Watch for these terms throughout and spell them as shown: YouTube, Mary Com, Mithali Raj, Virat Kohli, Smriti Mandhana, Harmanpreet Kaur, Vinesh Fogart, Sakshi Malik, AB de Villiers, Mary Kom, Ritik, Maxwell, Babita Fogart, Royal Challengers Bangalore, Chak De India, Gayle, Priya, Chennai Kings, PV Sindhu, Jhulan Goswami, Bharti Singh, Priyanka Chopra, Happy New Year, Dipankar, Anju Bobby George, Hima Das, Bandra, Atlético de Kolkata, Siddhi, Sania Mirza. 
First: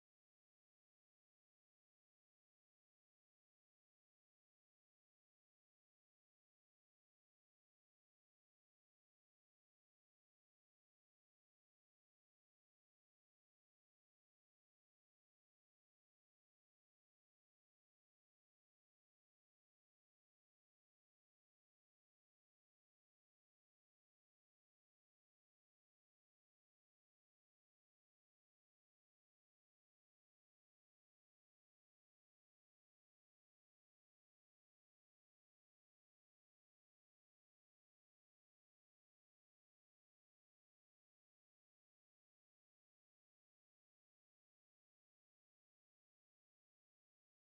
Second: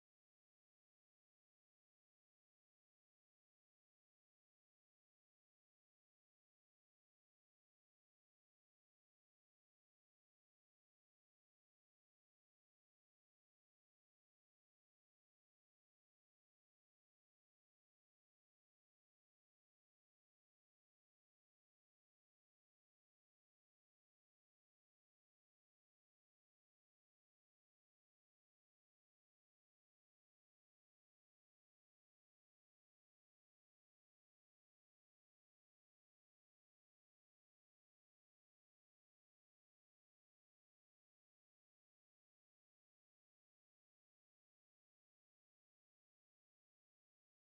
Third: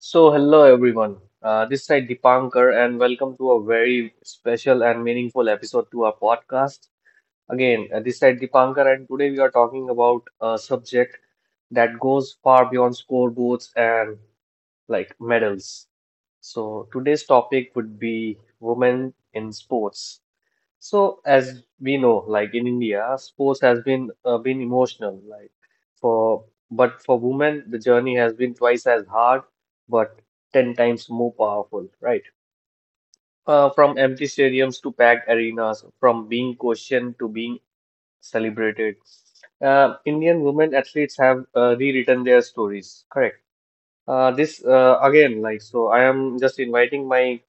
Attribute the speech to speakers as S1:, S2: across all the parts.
S1: So, hello everyone. This side Dipankar, and welcome to a very special and meaningful episode to our podcast. Again, this side Dipankar, and today we are talking about a subject that goes far beyond scoreboards and like medals. So, today's topic would be women in sports. So, as we know, like in India, sports has been emotional, like for but for women, the journey has been twice as hard, but ten times more powerful, right? From empty stadiums to packed arenas, from being questioned to being celebrated, Indian women athletes have rewritten their stories, correct? So I am just inviting my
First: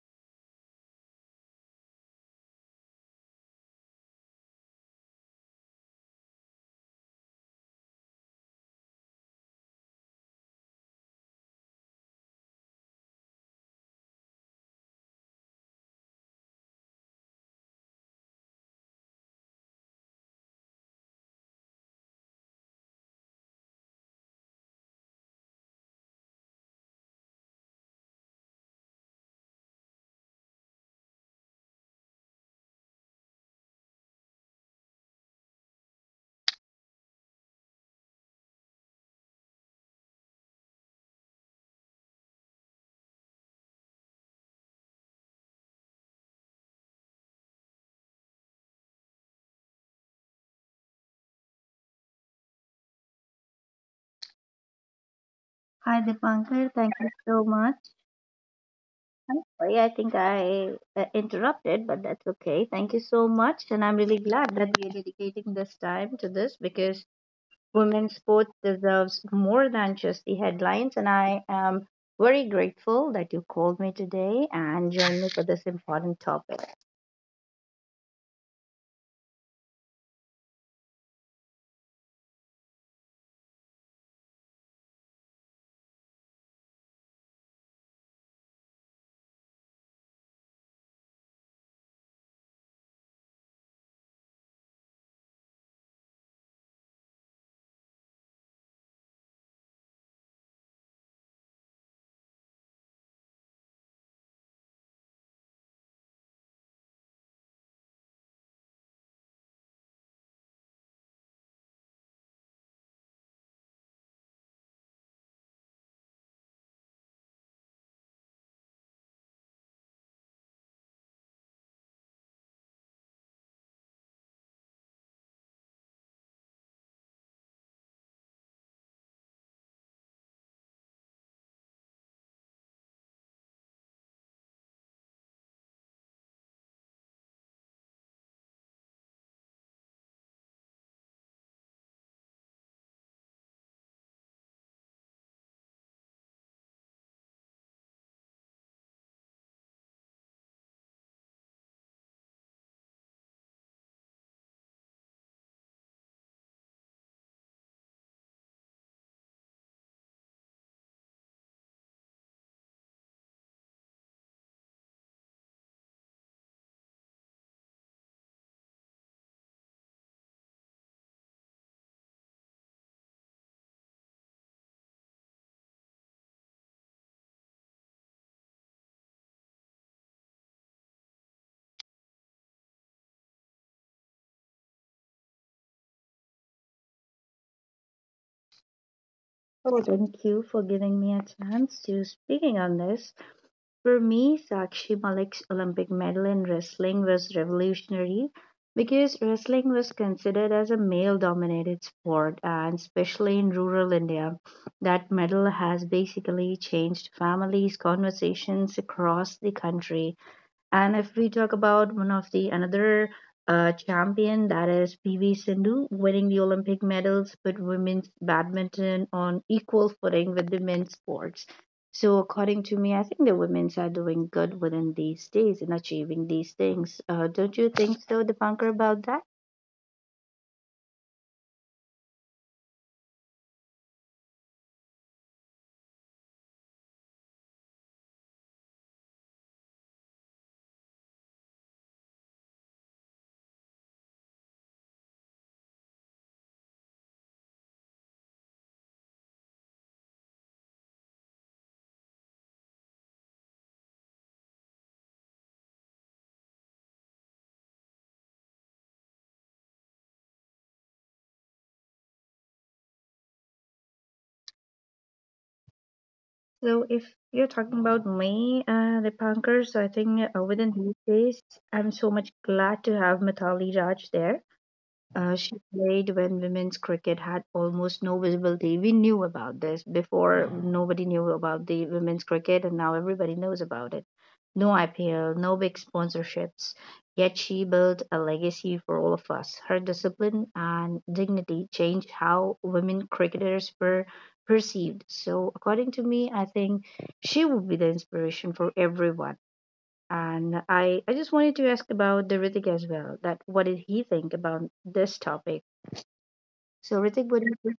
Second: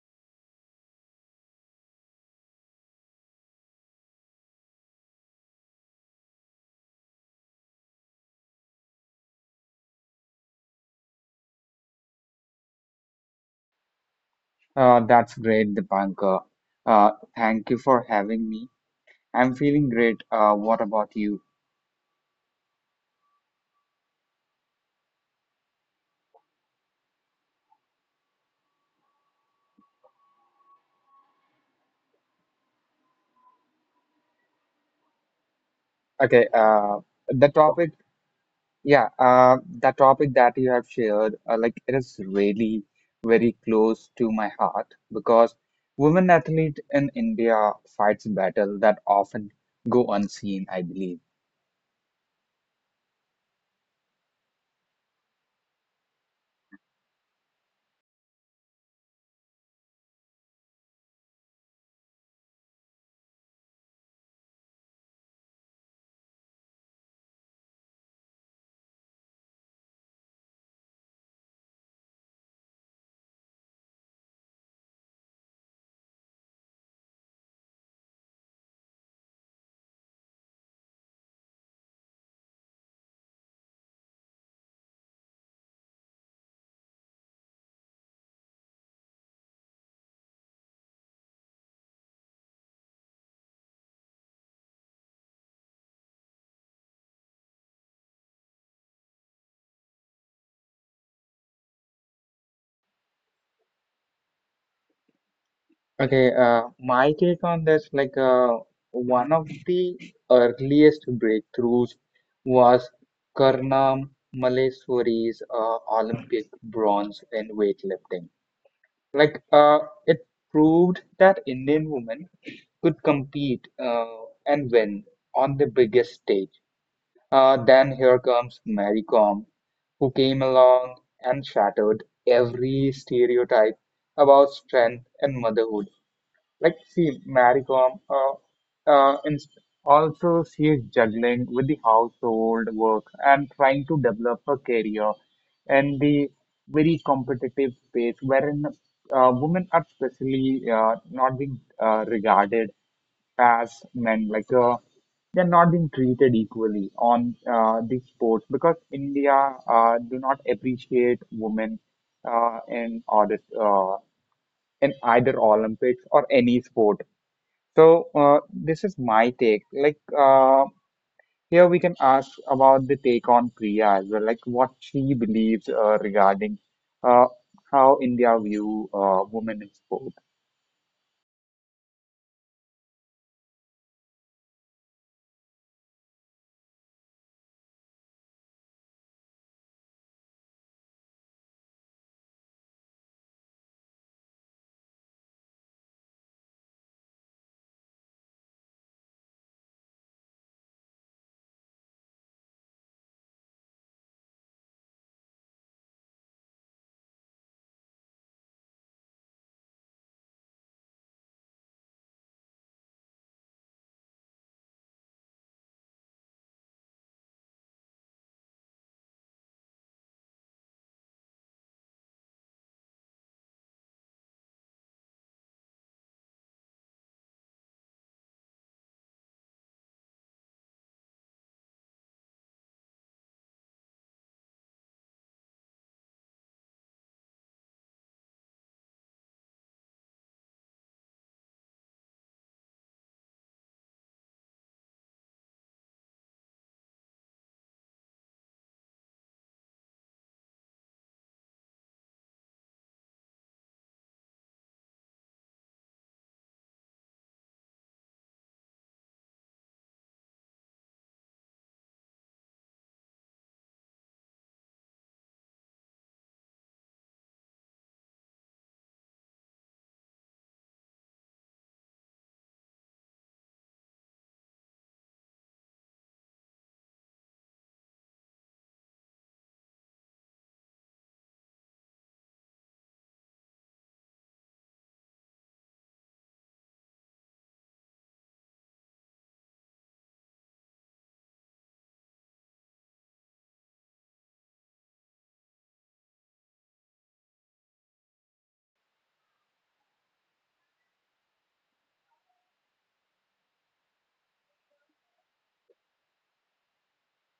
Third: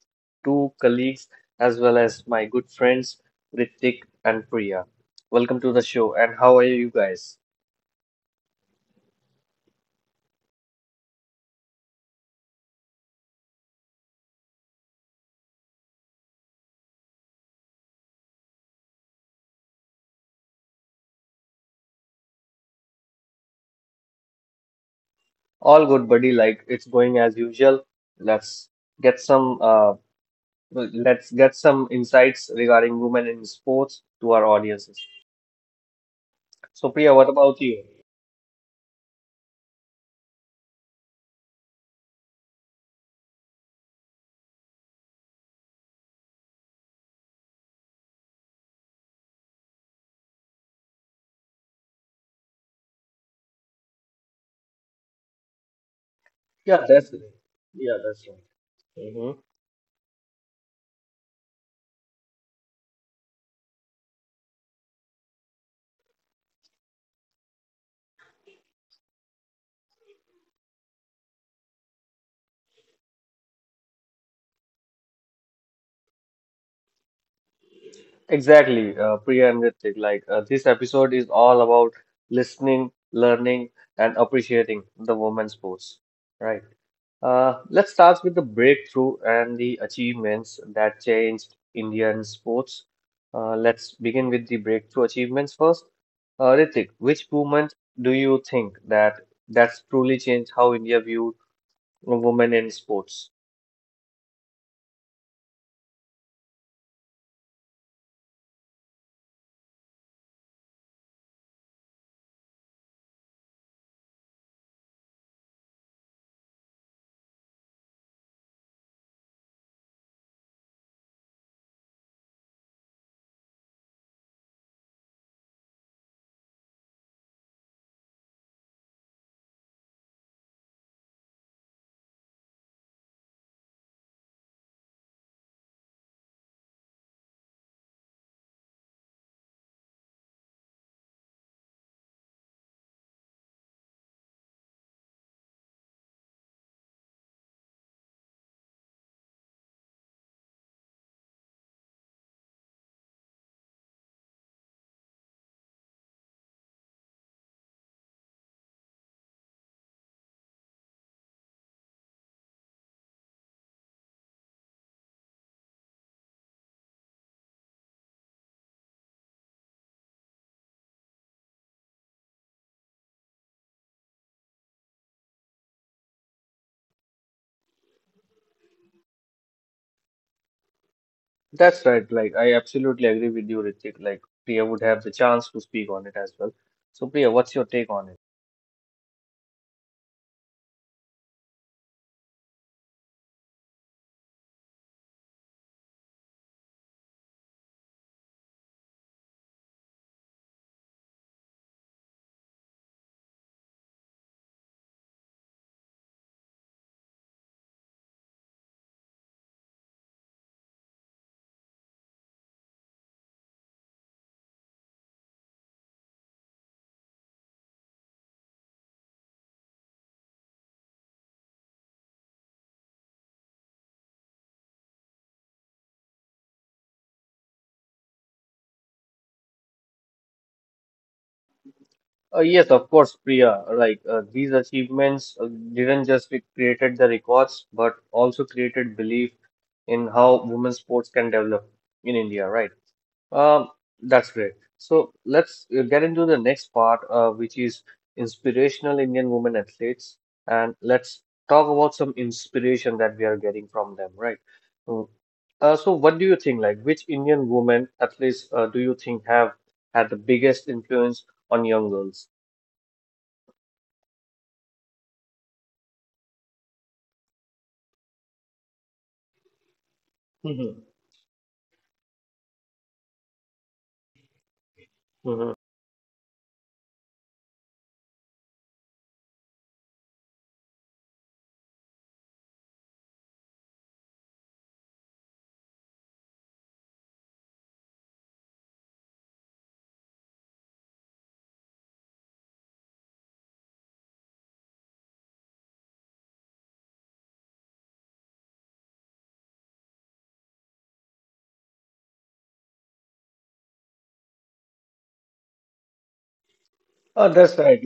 S1: two colleagues as well as my good friends Ritik and Priya. Welcome to the show, and how are you guys?
S2: That's great, Dipankar. Thank you for having me. I'm feeling great. What about you?
S1: All good, buddy. Like, it's going as usual. Let's get some uh, let's get some insights regarding women in sports to our audiences.
S2: Okay,
S1: So, Priya, what about you?
S2: the topic, yeah, the topic that you have shared, like it is really very close to my heart because women athlete in India fights battle that often go unseen, I believe.
S3: Hi, Dipankar.
S1: Yeah,
S3: Thank
S1: that's
S3: you so much.
S1: yeah, that's right.
S3: I'm sorry, I think I interrupted, but that's okay. Thank you so much. And I'm really glad that we are dedicating this time to this because women's sports deserves more than just the headlines. And I am very grateful that you called me today and joined me for this important topic.
S1: Exactly, Priya and Ritik. Like this episode is all about listening, learning, and appreciating the women's sports. Right. Let's start with the breakthrough and the achievements that changed Indian sports. Let's begin with the breakthrough achievements first. Ritik, which movement do you think that's truly changed how India viewed women in sports?
S2: Okay, my take on this, like one of the earliest breakthroughs was Karnam Malleswari's Olympic bronze in weightlifting. Like, it proved that Indian women could compete, and win on the biggest stage. Then here comes Mary Kom, who came along and shattered every stereotype about strength and motherhood. Like, see, Maricom inst also she is juggling with the household work and trying to develop her career in the very competitive space, wherein women are especially not being regarded as men. Like, they're not being treated equally on the sports because India do not appreciate women uh, in order uh, in either Olympics or any sport. So, this is my take. Like, here we can ask about the take on Priya as well, like what she believes, regarding uh, how India view women in sport.
S1: That's right. Like, I absolutely agree with you, Ritik. Like, Priya would have the chance to speak on it as well. So, Priya, what's your take on it?
S3: So thank you for giving me a chance to speaking on this. For me, Sakshi Malik's Olympic medal in wrestling was revolutionary because wrestling was considered as a male dominated sport, and especially in rural India. That medal has basically changed families' conversations across the country. And if we talk about one of the another champion, that is PV Sindhu, winning the Olympic medals with women's badminton on equal footing with the men's sports. So according to me, I think the women's are doing good within these days in achieving these things. Don't you think so, Dipankar, about that?
S1: Yes, of course, Priya. Like, these achievements didn't just created the records, but also created belief in how women's sports can develop in India, right? Um, that's great. So let's get into the next part, which is inspirational Indian women athletes, and let's talk about some inspiration that we are getting from them, right? Mm. So, what do you think? Like, which Indian women athletes do you think have had the biggest influence on young girls?
S3: So if you're talking about me, Dipankar, so I think within
S1: Mm-hmm.
S3: these days, I'm so much glad to have Mithali Raj there.
S1: Mm-hmm.
S3: She played when women's cricket had almost no visibility. We knew about this before. Nobody knew about the women's cricket, and now everybody knows about it. No IPL, no big sponsorships. Yet she built a legacy for all of us. Her discipline and dignity changed how women cricketers were perceived. So, according to me, I think she would be the inspiration for everyone. And I just wanted to ask about the Ritik as well. That what did he think about this topic? So
S1: Oh,
S3: Ritik, what do
S1: that's
S3: you
S1: right.
S3: think?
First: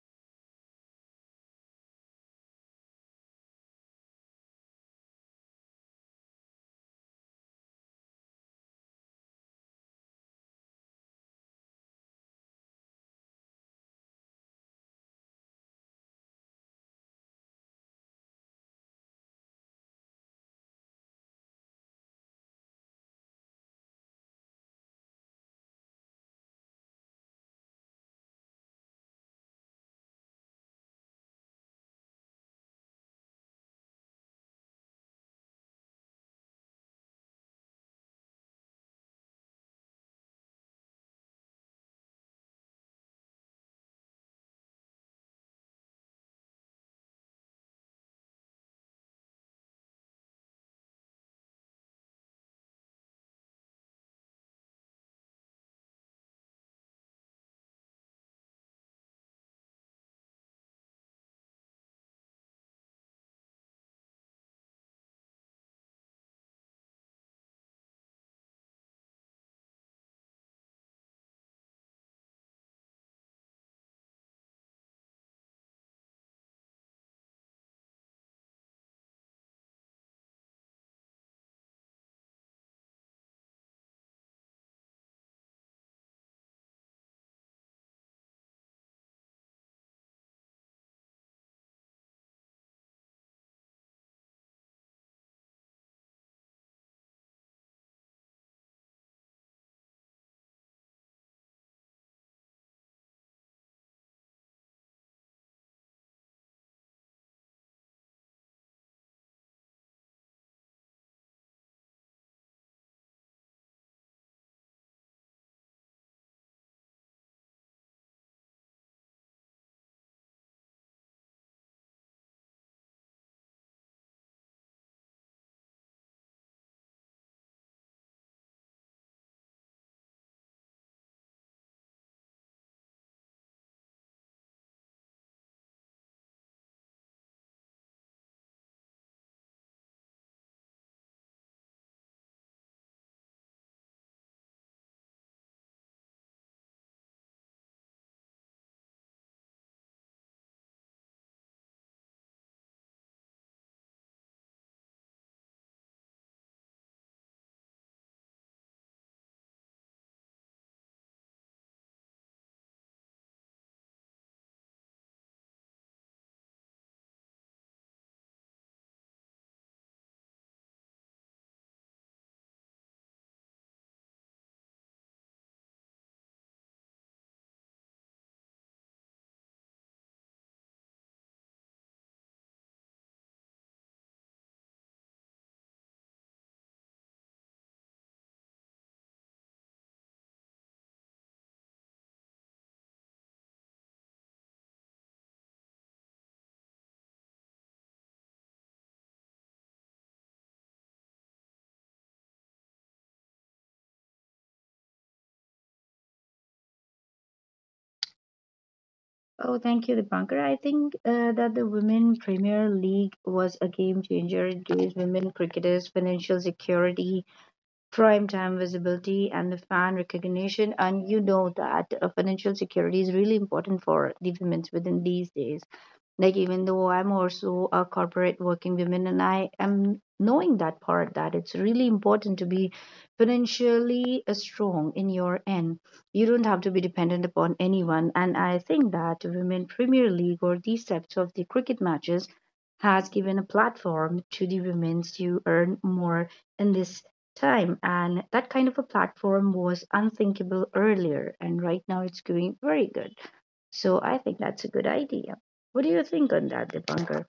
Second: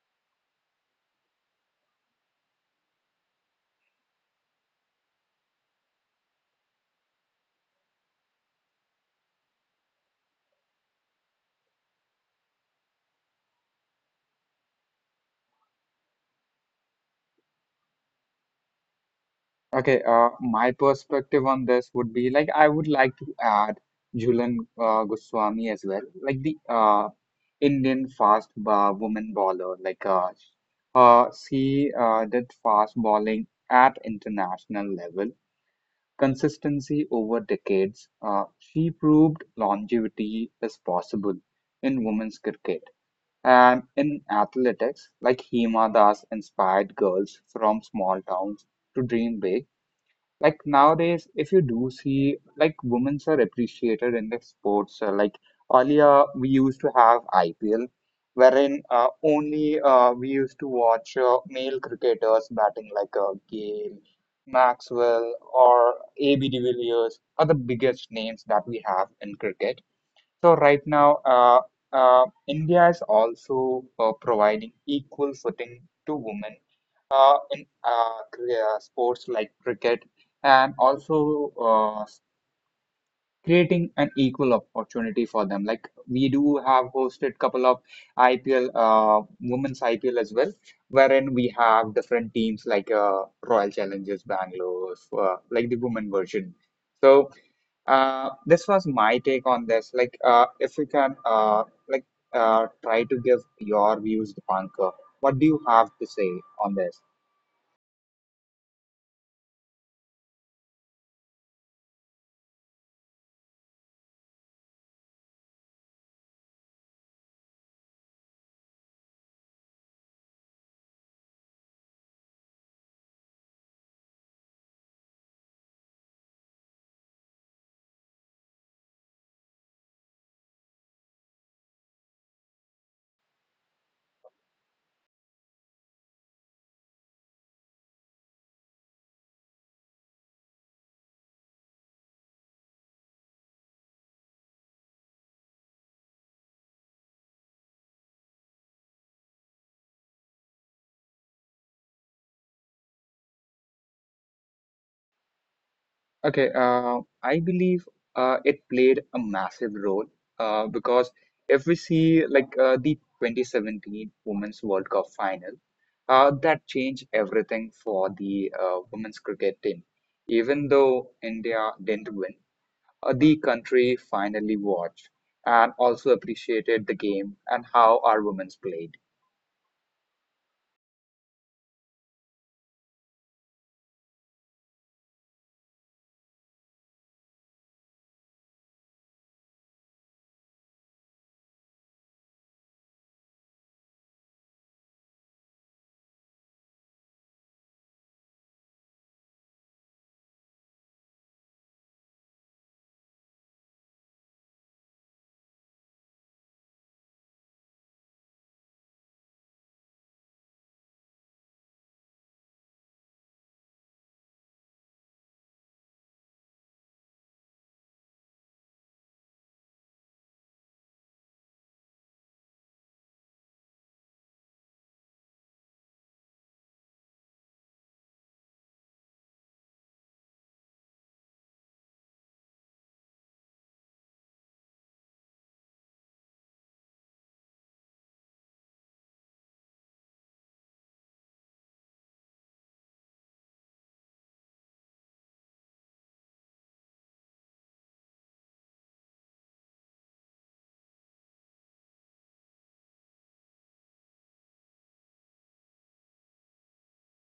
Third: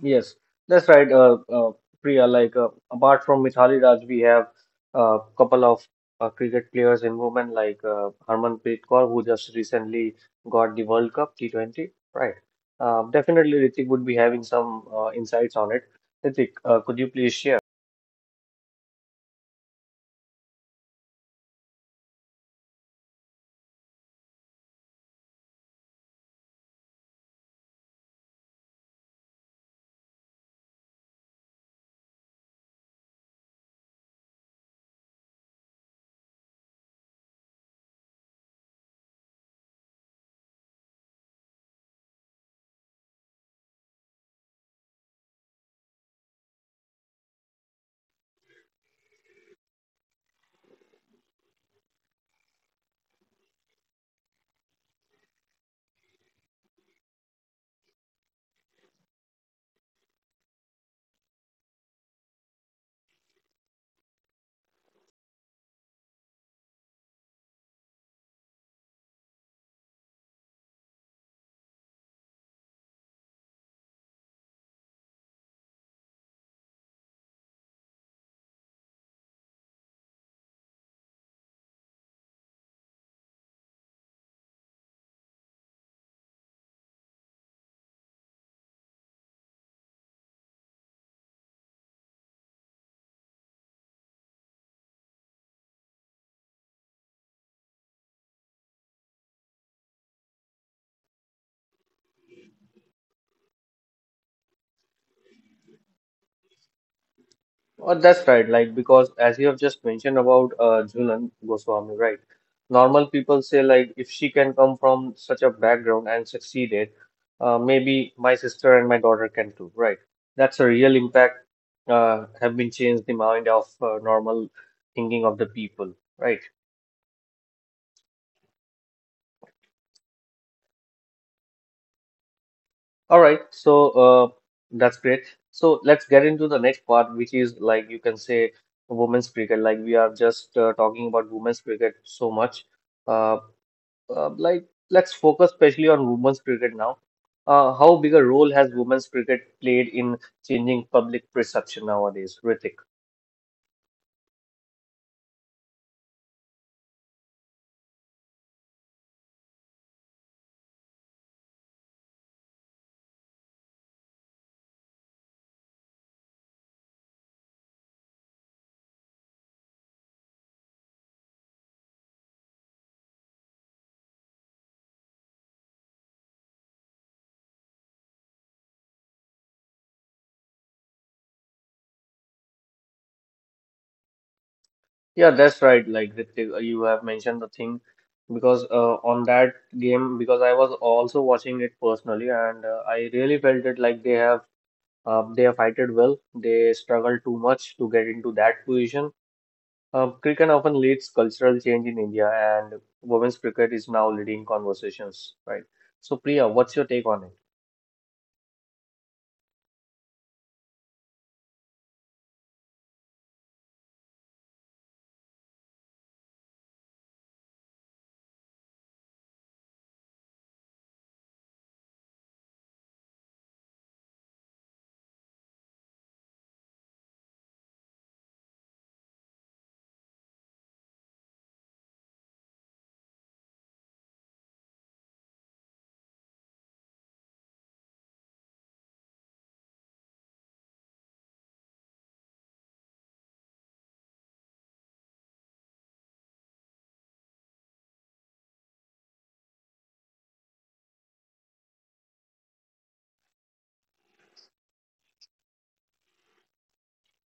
S1: Yes, that's right, Priya. Like apart from Mithali Raj, we have a couple of cricket players in women like Harmanpreet Kaur, who just recently got the World Cup T20. Right. Definitely, Ritik would be having some insights on it. Ritik, could you please share?
S2: Okay, my perspective on this would be like I would like to add Jhulan, Goswami as well, like the Indian fast ba woman bowler. Like, she did fast bowling at international level. Consistency over decades, she proved longevity is possible in women's cricket, and in athletics, like Hima Das inspired girls from small towns to dream big. Like nowadays, if you do see, like women's are appreciated in the sports. Like earlier, we used to have IPL, wherein only we used to watch male cricketers batting like, Gayle, Maxwell, or AB de Villiers are the biggest names that we have in cricket. So right now, India is also providing equal footing to women in sports like cricket, and also creating an equal opportunity for them. Like we do have hosted couple of IPL, women's IPL as well, wherein we have different teams like, Royal Challengers Bangalore, like the women version. So, this was my take on this. Like, if you can, try to give your views, Dipankar, what do you have to say on this?
S1: Oh, that's right. Like, because as you have just mentioned about Jhulan Goswami, right? Normal people say, like, if she can come from such a background and succeeded, maybe my sister and my daughter can too, right? That's a real impact, have been changed the mind of normal thinking of the people, right? All right. So, that's great. So, let's get into the next part, which is like you can say women's cricket. Like, we are just talking about women's cricket so much. Uh, like let's focus especially on women's cricket now. How big a role has women's cricket played in changing public perception nowadays, Ritik?
S2: Okay, I believe it played a massive role because if we see like, the 2017 Women's World Cup final, that changed everything for the women's cricket team. Even though India didn't win, the country finally watched and also appreciated the game and how our women's played.
S1: Yeah, that's right. Like Ritik, you have mentioned the thing because on that game, because I was also watching it personally, and I really felt it like they have fighted well. They struggled too much to get into that position. Cricket often leads cultural change in India, and women's cricket is now leading conversations, right? So, Priya, what's your take on it?
S3: Oh, thank you, Dipankar. I think that the Women Premier League was a game changer. It gives women cricketers financial security, prime time visibility, and the fan recognition. And you know that financial security is really important for the women within these days. Like even though I'm also a corporate working woman and I am knowing that part that it's really important to be financially strong in your end. You don't have to be dependent upon anyone. And I think that Women Premier League or these types of the cricket matches has given a platform to the women to earn more in this time, and that kind of a platform was unthinkable earlier, and right now it's going very good, so I think that's a good idea. What do you think on that, Dipankar?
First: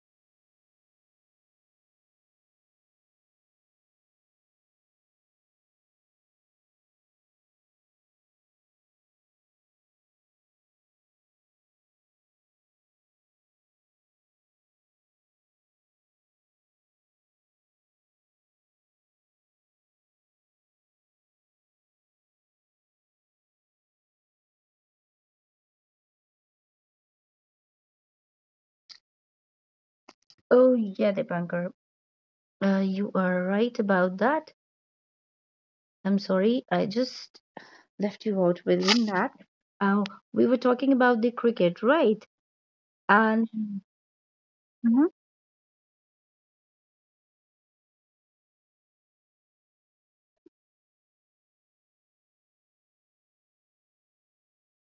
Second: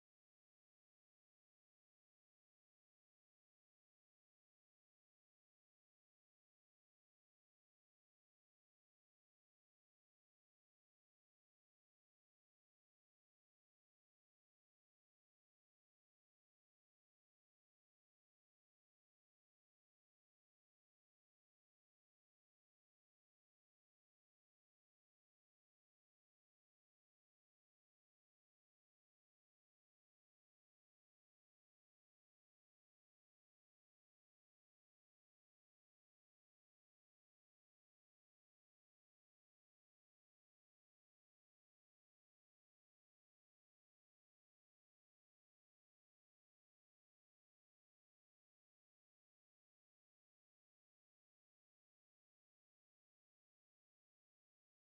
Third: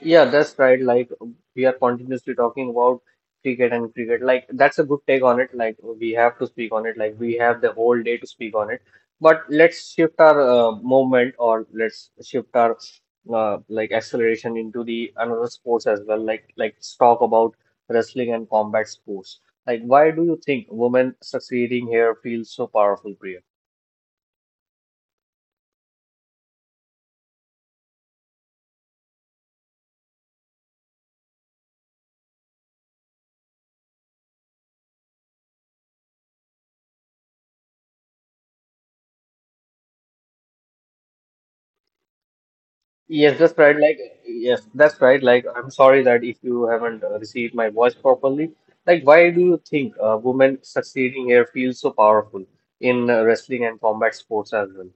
S1: Yeah, that's right. Like we are continuously talking about cricket and cricket. Like that's a good take on it. Like we have to speak on it. Like we have the whole day to speak on it. But let's shift our like acceleration into the another sports as well. Like let's talk about wrestling and combat sports. Like why do you think women succeeding here feels so powerful, Priya?
S3: Oh, yeah, Dipankar. You are right about that. I'm sorry, I just left you out within that. Uh, we were talking about the cricket, right?
S1: Yes,
S3: And
S1: that's right. Like, yes, that's
S3: Mhm.
S1: right. Like, I'm sorry that if you haven't received my voice properly. Like, why do you think women succeeding here feels so powerful in wrestling and combat sports as well?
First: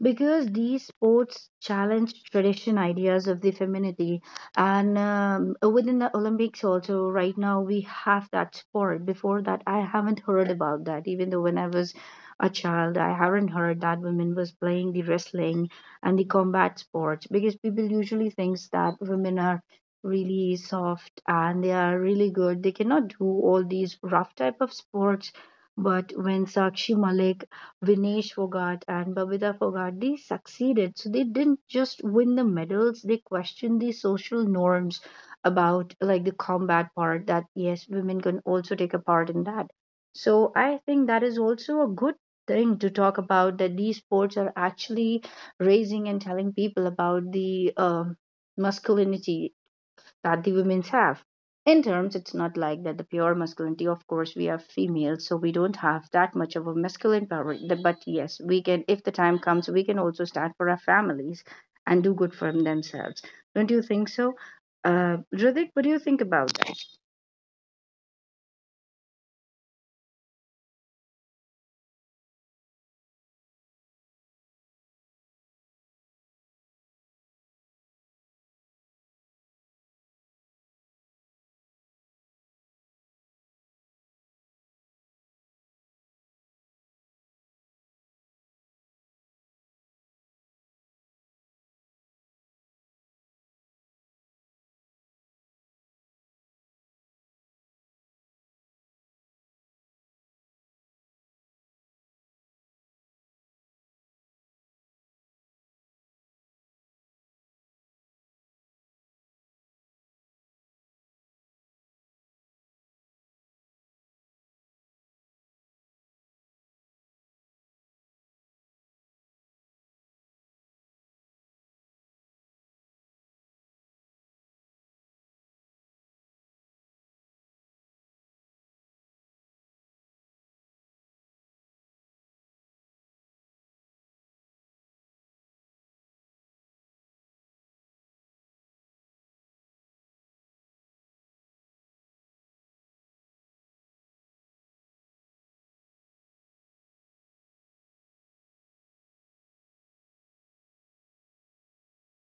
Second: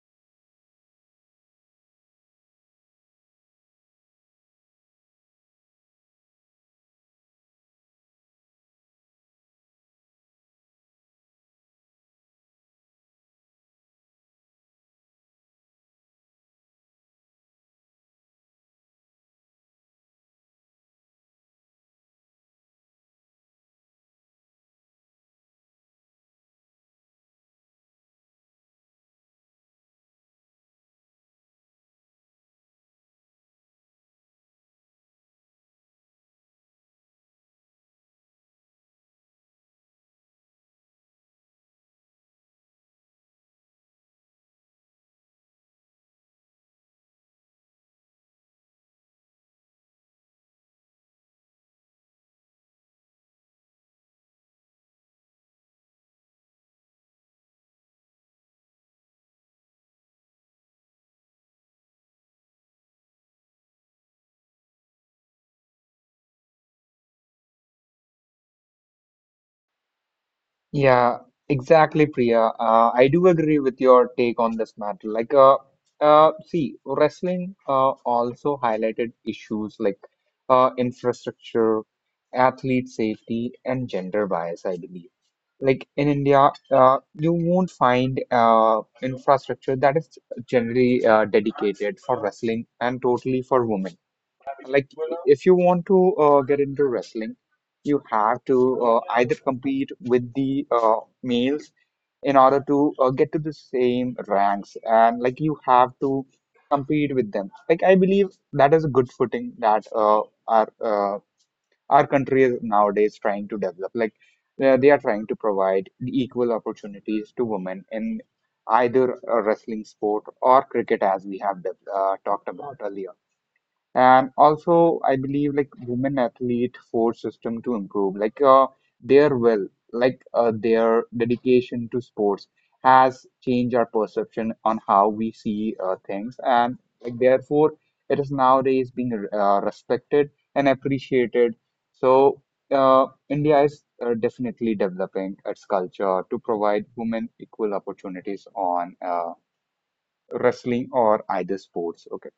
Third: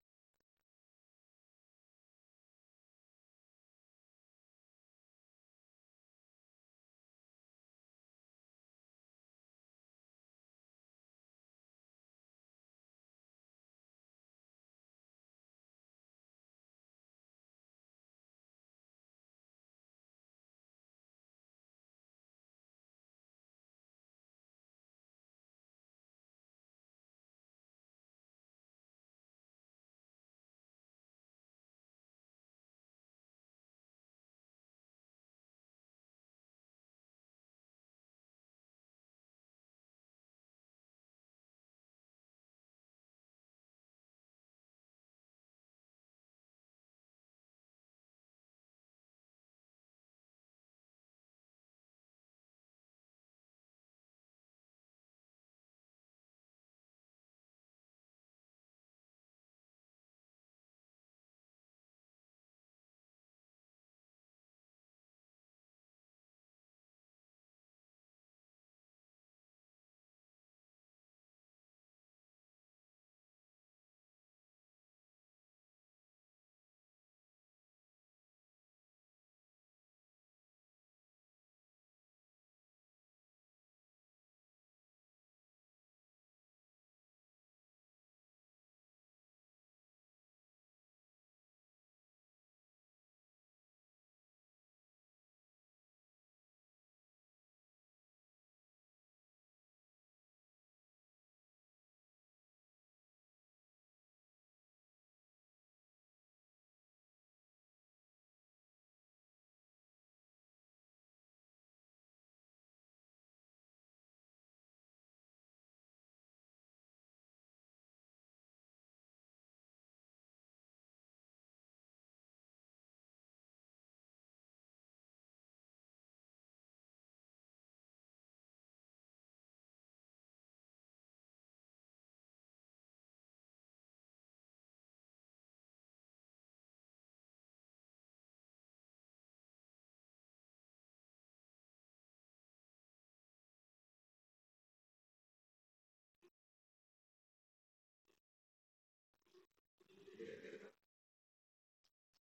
S3: Because these sports challenge tradition ideas of the femininity, and within the Olympics also right now we have that sport. Before that I haven't heard about that. Even though when I was a child, I haven't heard that women was playing the wrestling and the combat sports, because people usually thinks that women are really soft and they are really good, they cannot do all these rough type of sports. But when Sakshi Malik, Vinesh Fogart, and Babita Fogart, they succeeded. So they didn't just win the medals, they questioned the social norms about like the combat part, that yes, women can also take a part in that. So I think that is also a good thing to talk about, that these sports are actually raising and telling people about the masculinity that the women have. In terms, it's not like that the pure masculinity, of course, we are females, so we don't have that much of a masculine power. The- But yes, we can, if the time comes, we can also stand for our families and do good for themselves. Don't you think so? Riddick, what do you think about that?
S2: Yeah, exactly, Priya. I do agree with your take on this matter. Like, see, wrestling also highlighted issues like, infrastructure, athlete safety, and gender bias, I believe. Like in India, you won't find infrastructure that is generally dedicated for wrestling and totally for women. Like, if you want to, get into wrestling, you have to, either compete with the, males in order to, get to the same ranks, and like you have to compete with them. Like, I believe that is a good footing that, our uh, our country is nowadays trying to develop. Like, they are trying to provide equal opportunities to women in either a wrestling sport or cricket, as we have talked about earlier. And also, I believe like women athlete force system to improve, like their will, like their dedication to sports has changed our perception on how we see things, and like therefore, it is nowadays being respected and appreciated. So, India is definitely developing its culture to provide women equal opportunities on wrestling or either sports. Okay.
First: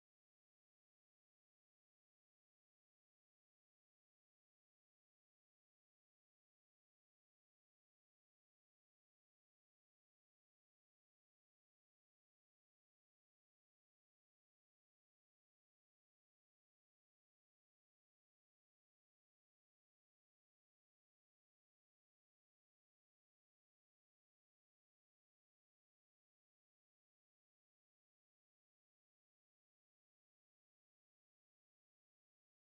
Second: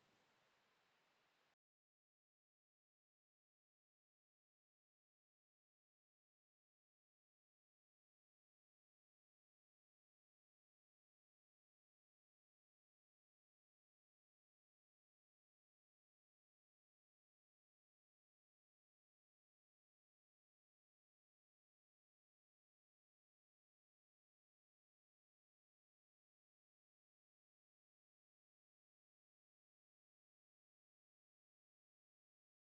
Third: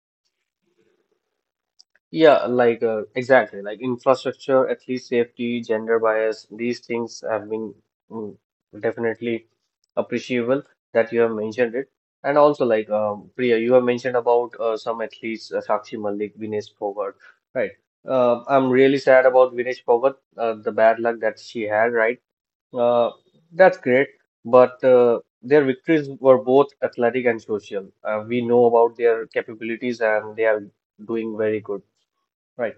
S1: Yeah, like exactly, like infrastructure, athlete safety, gender bias, these things have been mm, definitely appreciable that you have mentioned it. And also, like Priya, you have mentioned about some athletes, Sakshi Malik, Vinesh Fogart, right? I'm really sad about Vinesh Fogart, the bad luck that she had, right? Uh, that's great, but their victories were both athletic and social. We know about their capabilities and they are doing very good. Right.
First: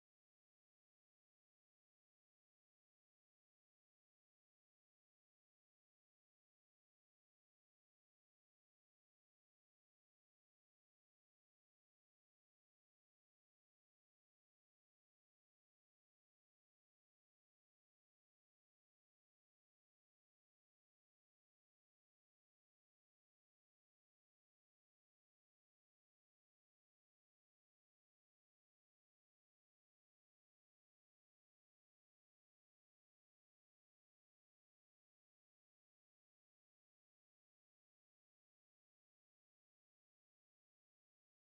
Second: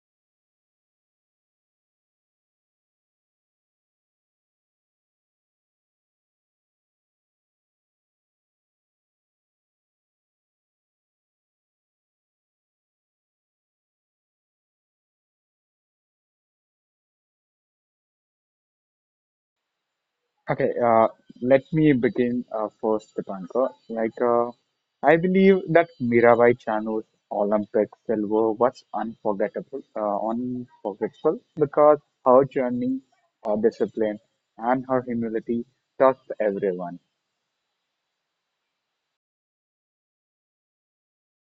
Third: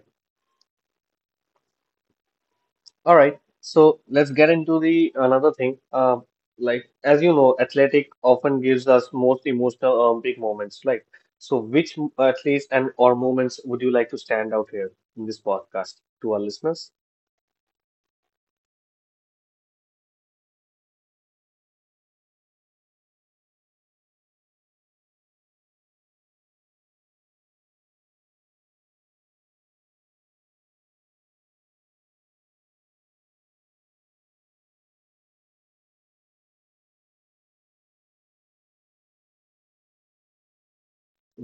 S1: All right. So let's get into the another thing. Like as you know, athletic often gives us most emotional big moments. Like, so which athletes and or moments would you like to stand out here in this podcast to our listeners?
S2: Okay, let me begin first, Dipankar. Like, I believe that Mirabai Chanu's Olympic silver was unforgettable because her journey, her discipline, and her humility touched everyone.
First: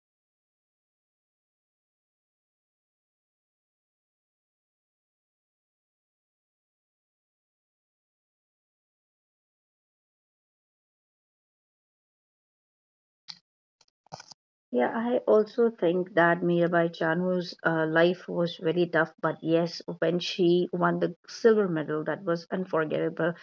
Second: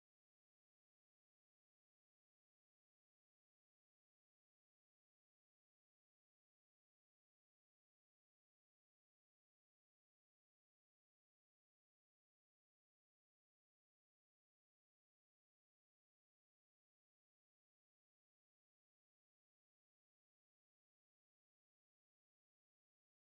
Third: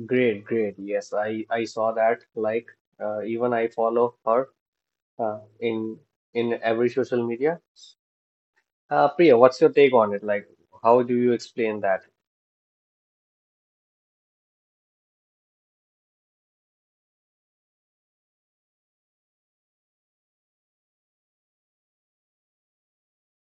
S1: Great, great. Yes, I saw that. Like, even I follow her uh, in in every social media. Priya, what's your take on it? Like, how do you explain that?
S3: Yeah, I also think that Mirabai Chanu's life was very tough, but yes, when she won the silver medal, that was unforgettable.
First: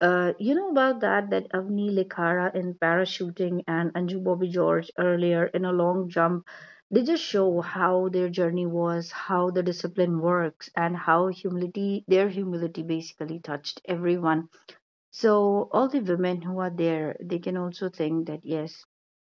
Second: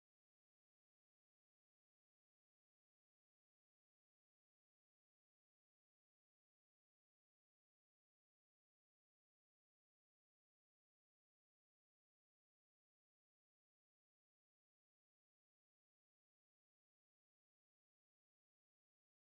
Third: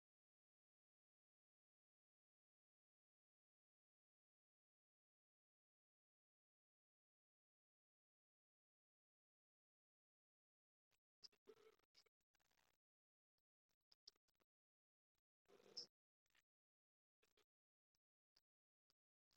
S3: You know about that, that Avni Likhara in parachuting and Anju Bobby George earlier in a long jump. They just show how their journey was, how the discipline works, and how humility their humility basically touched everyone. So all the women who are there, they can also think that yes,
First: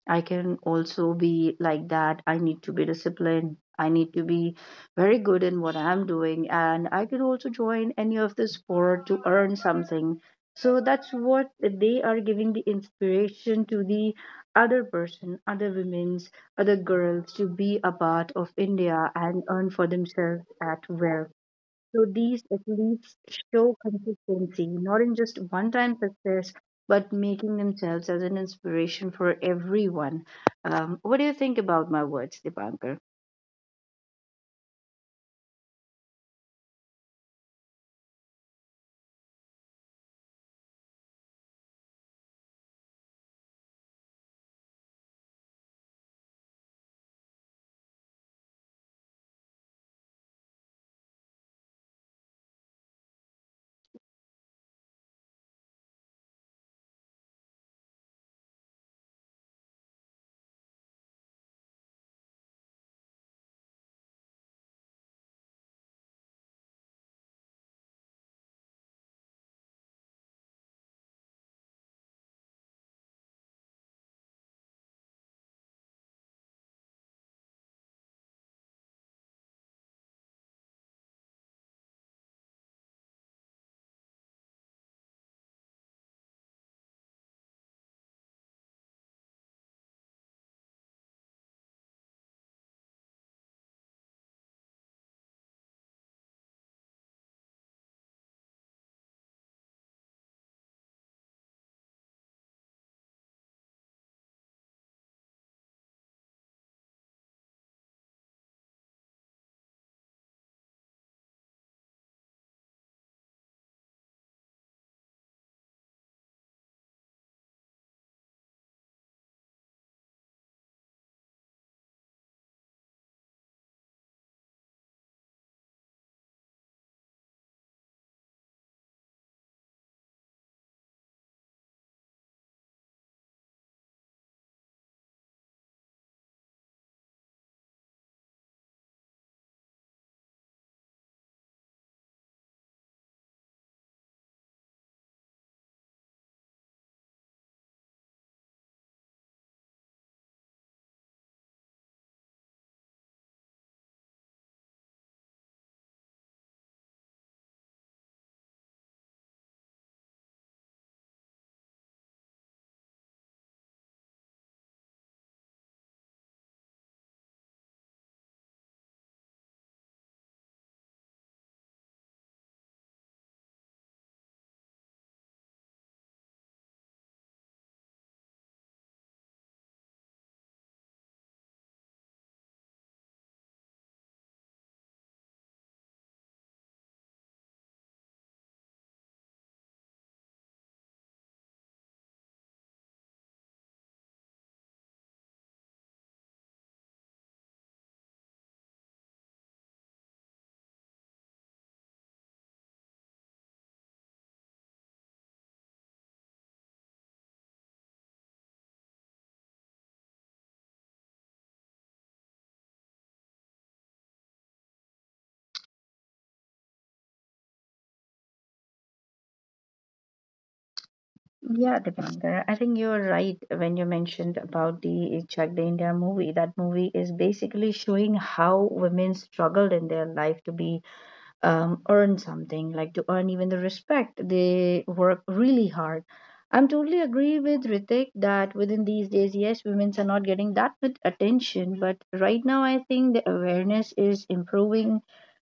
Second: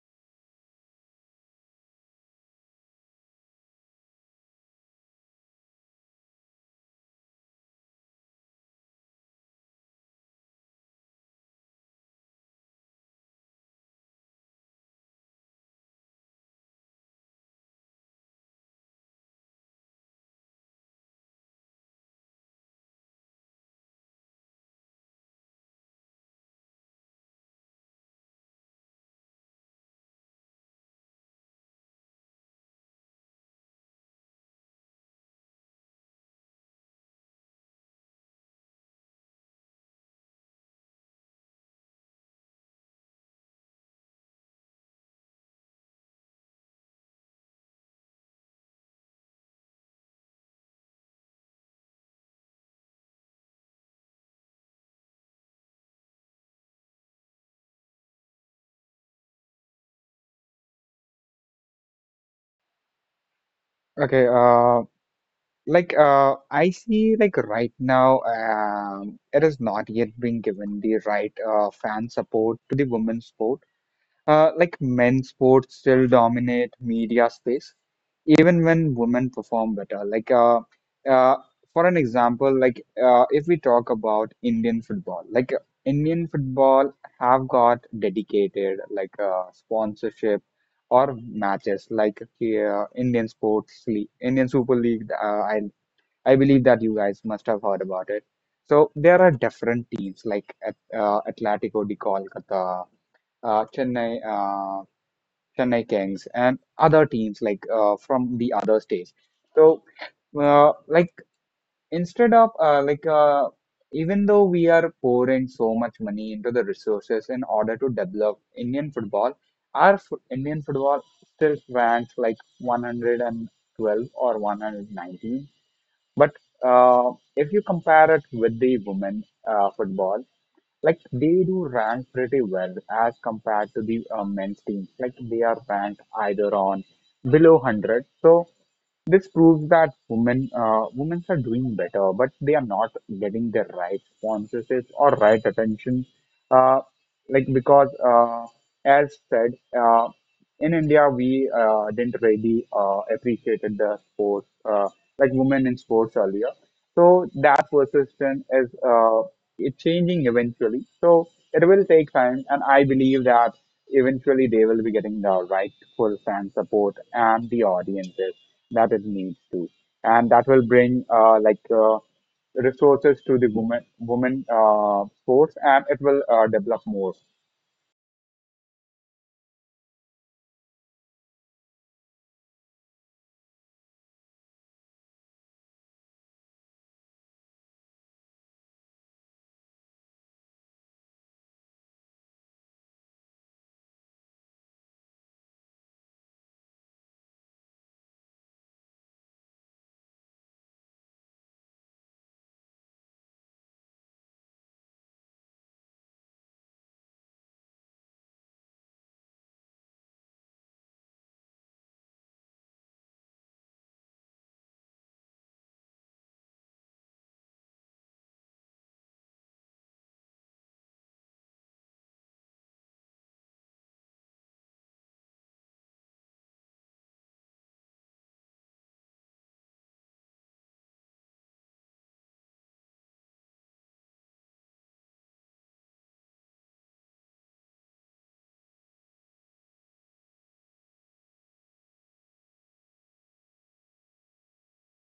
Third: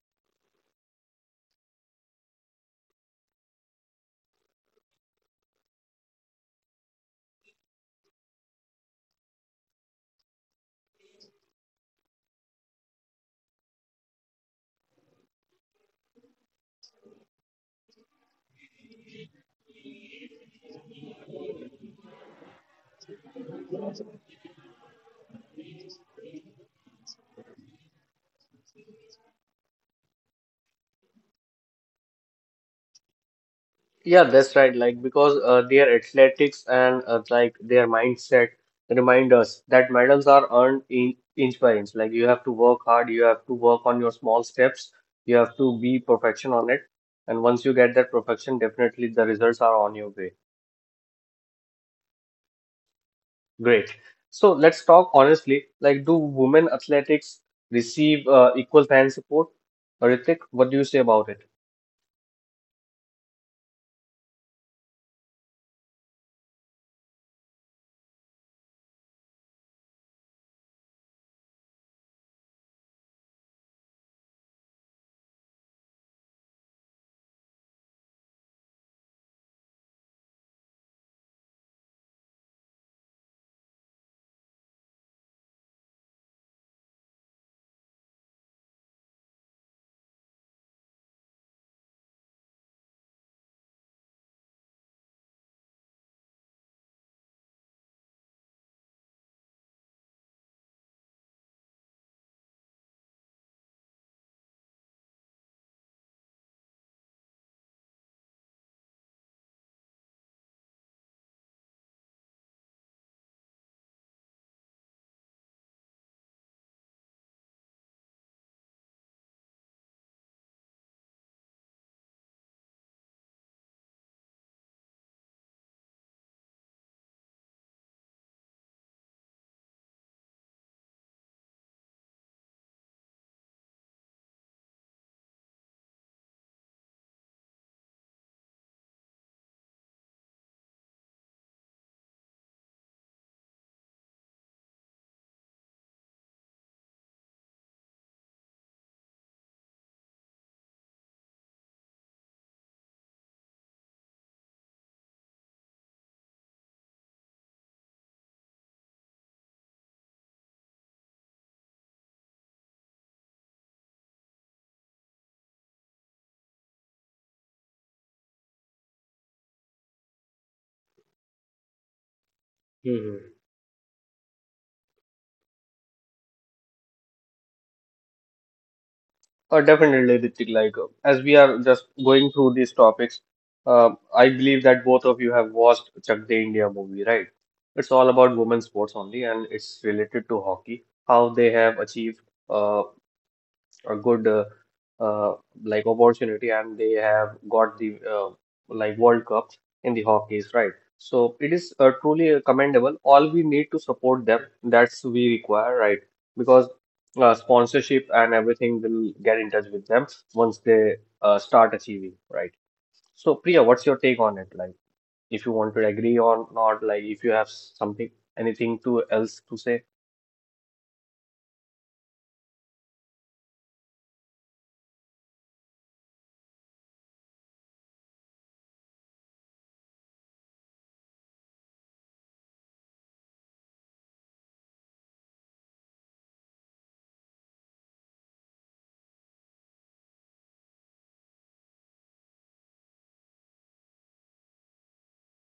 S3: I can also be like that. I need to be disciplined. I need to be very good in what I'm doing. And I could also join any of the sport to earn something. So that's what they are giving the inspiration to the other person, other women's, other girls to be a part of India and earn for themselves at well. So these at least show consistency, not in just one time success, but making themselves as an inspiration for everyone. What do you think about my words, Dipankar?
S1: Yeah, that's right. Like because their athletics and like their mindset remind us that medals are earned in inch by inch. Like you have to work hard, you have to work on your small steps, you have to be perfection on it, and once you get that perfection, definitely the results are on your way. Great. So let's talk honestly. Like, do women athletics receive equal fan support? Ritik, what do you say about
S2: Okay, like, I see, like, right now, it is not yet being given the right fan support to the women's sport. Like men's sports still dominate media space, even when women perform better. Like, uh, for an example, like if we talk about Indian football, like Indian football have got dedicated like, sponsorship or matches, like, Indian Sports League, Indian Super League. I believe that you guys must have heard about it. So there are different teams like at, Atlético de Kolkata, Chennai, Chennai Kings, and other teams like from the other states. So, like instead of like even though we are pouring so much money into the resources in order to develop Indian football, our fo Indian football still ranks like 112 or 119. But, uh, if you compare it with the women, football. Like they do rank pretty well as compared to the men's team. Like they are ranked either on below 100. So this proves that women are doing better, but they are not getting the right sponsorship or right attention. Uh, like because, uh, as said, uh, in India we didn't really appreciated the sports, like women in sports earlier. So that persistence is it's changing eventually. So it will take time, and I believe that eventually they will be getting the rightful fan support and the audiences that it needs to, and that will bring,
S1: it?
S2: resources to the women sports, and it will develop more.
S1: Definitely, Ritik. Like, as we are just going through these topics, I believe that both of you have watched Chak De India movie, right? It's all about women's sports only, and it's related to hockey, how they have achieved uh, a good uh, opportunity and they have got the like World Cup in the hockeys, right? So it is truly commendable. All we need to support them. That's we require, right? Because sponsorship and everything will get in touch with them once they start achieving, right? So Priya, what's your take on it? Like, if you want to agree or not, like if you have something, anything to else to say.
S3: Yeah, Dipankar, I think you're right when you mentioned about the Chak De India movie. That movie is basically showing how women struggled in their life to be earn something, like to earn even the respect. They work really hard. I'm totally agree with Ritik that within these days, yes, women are not getting that much attention, but right now I think the awareness is improving.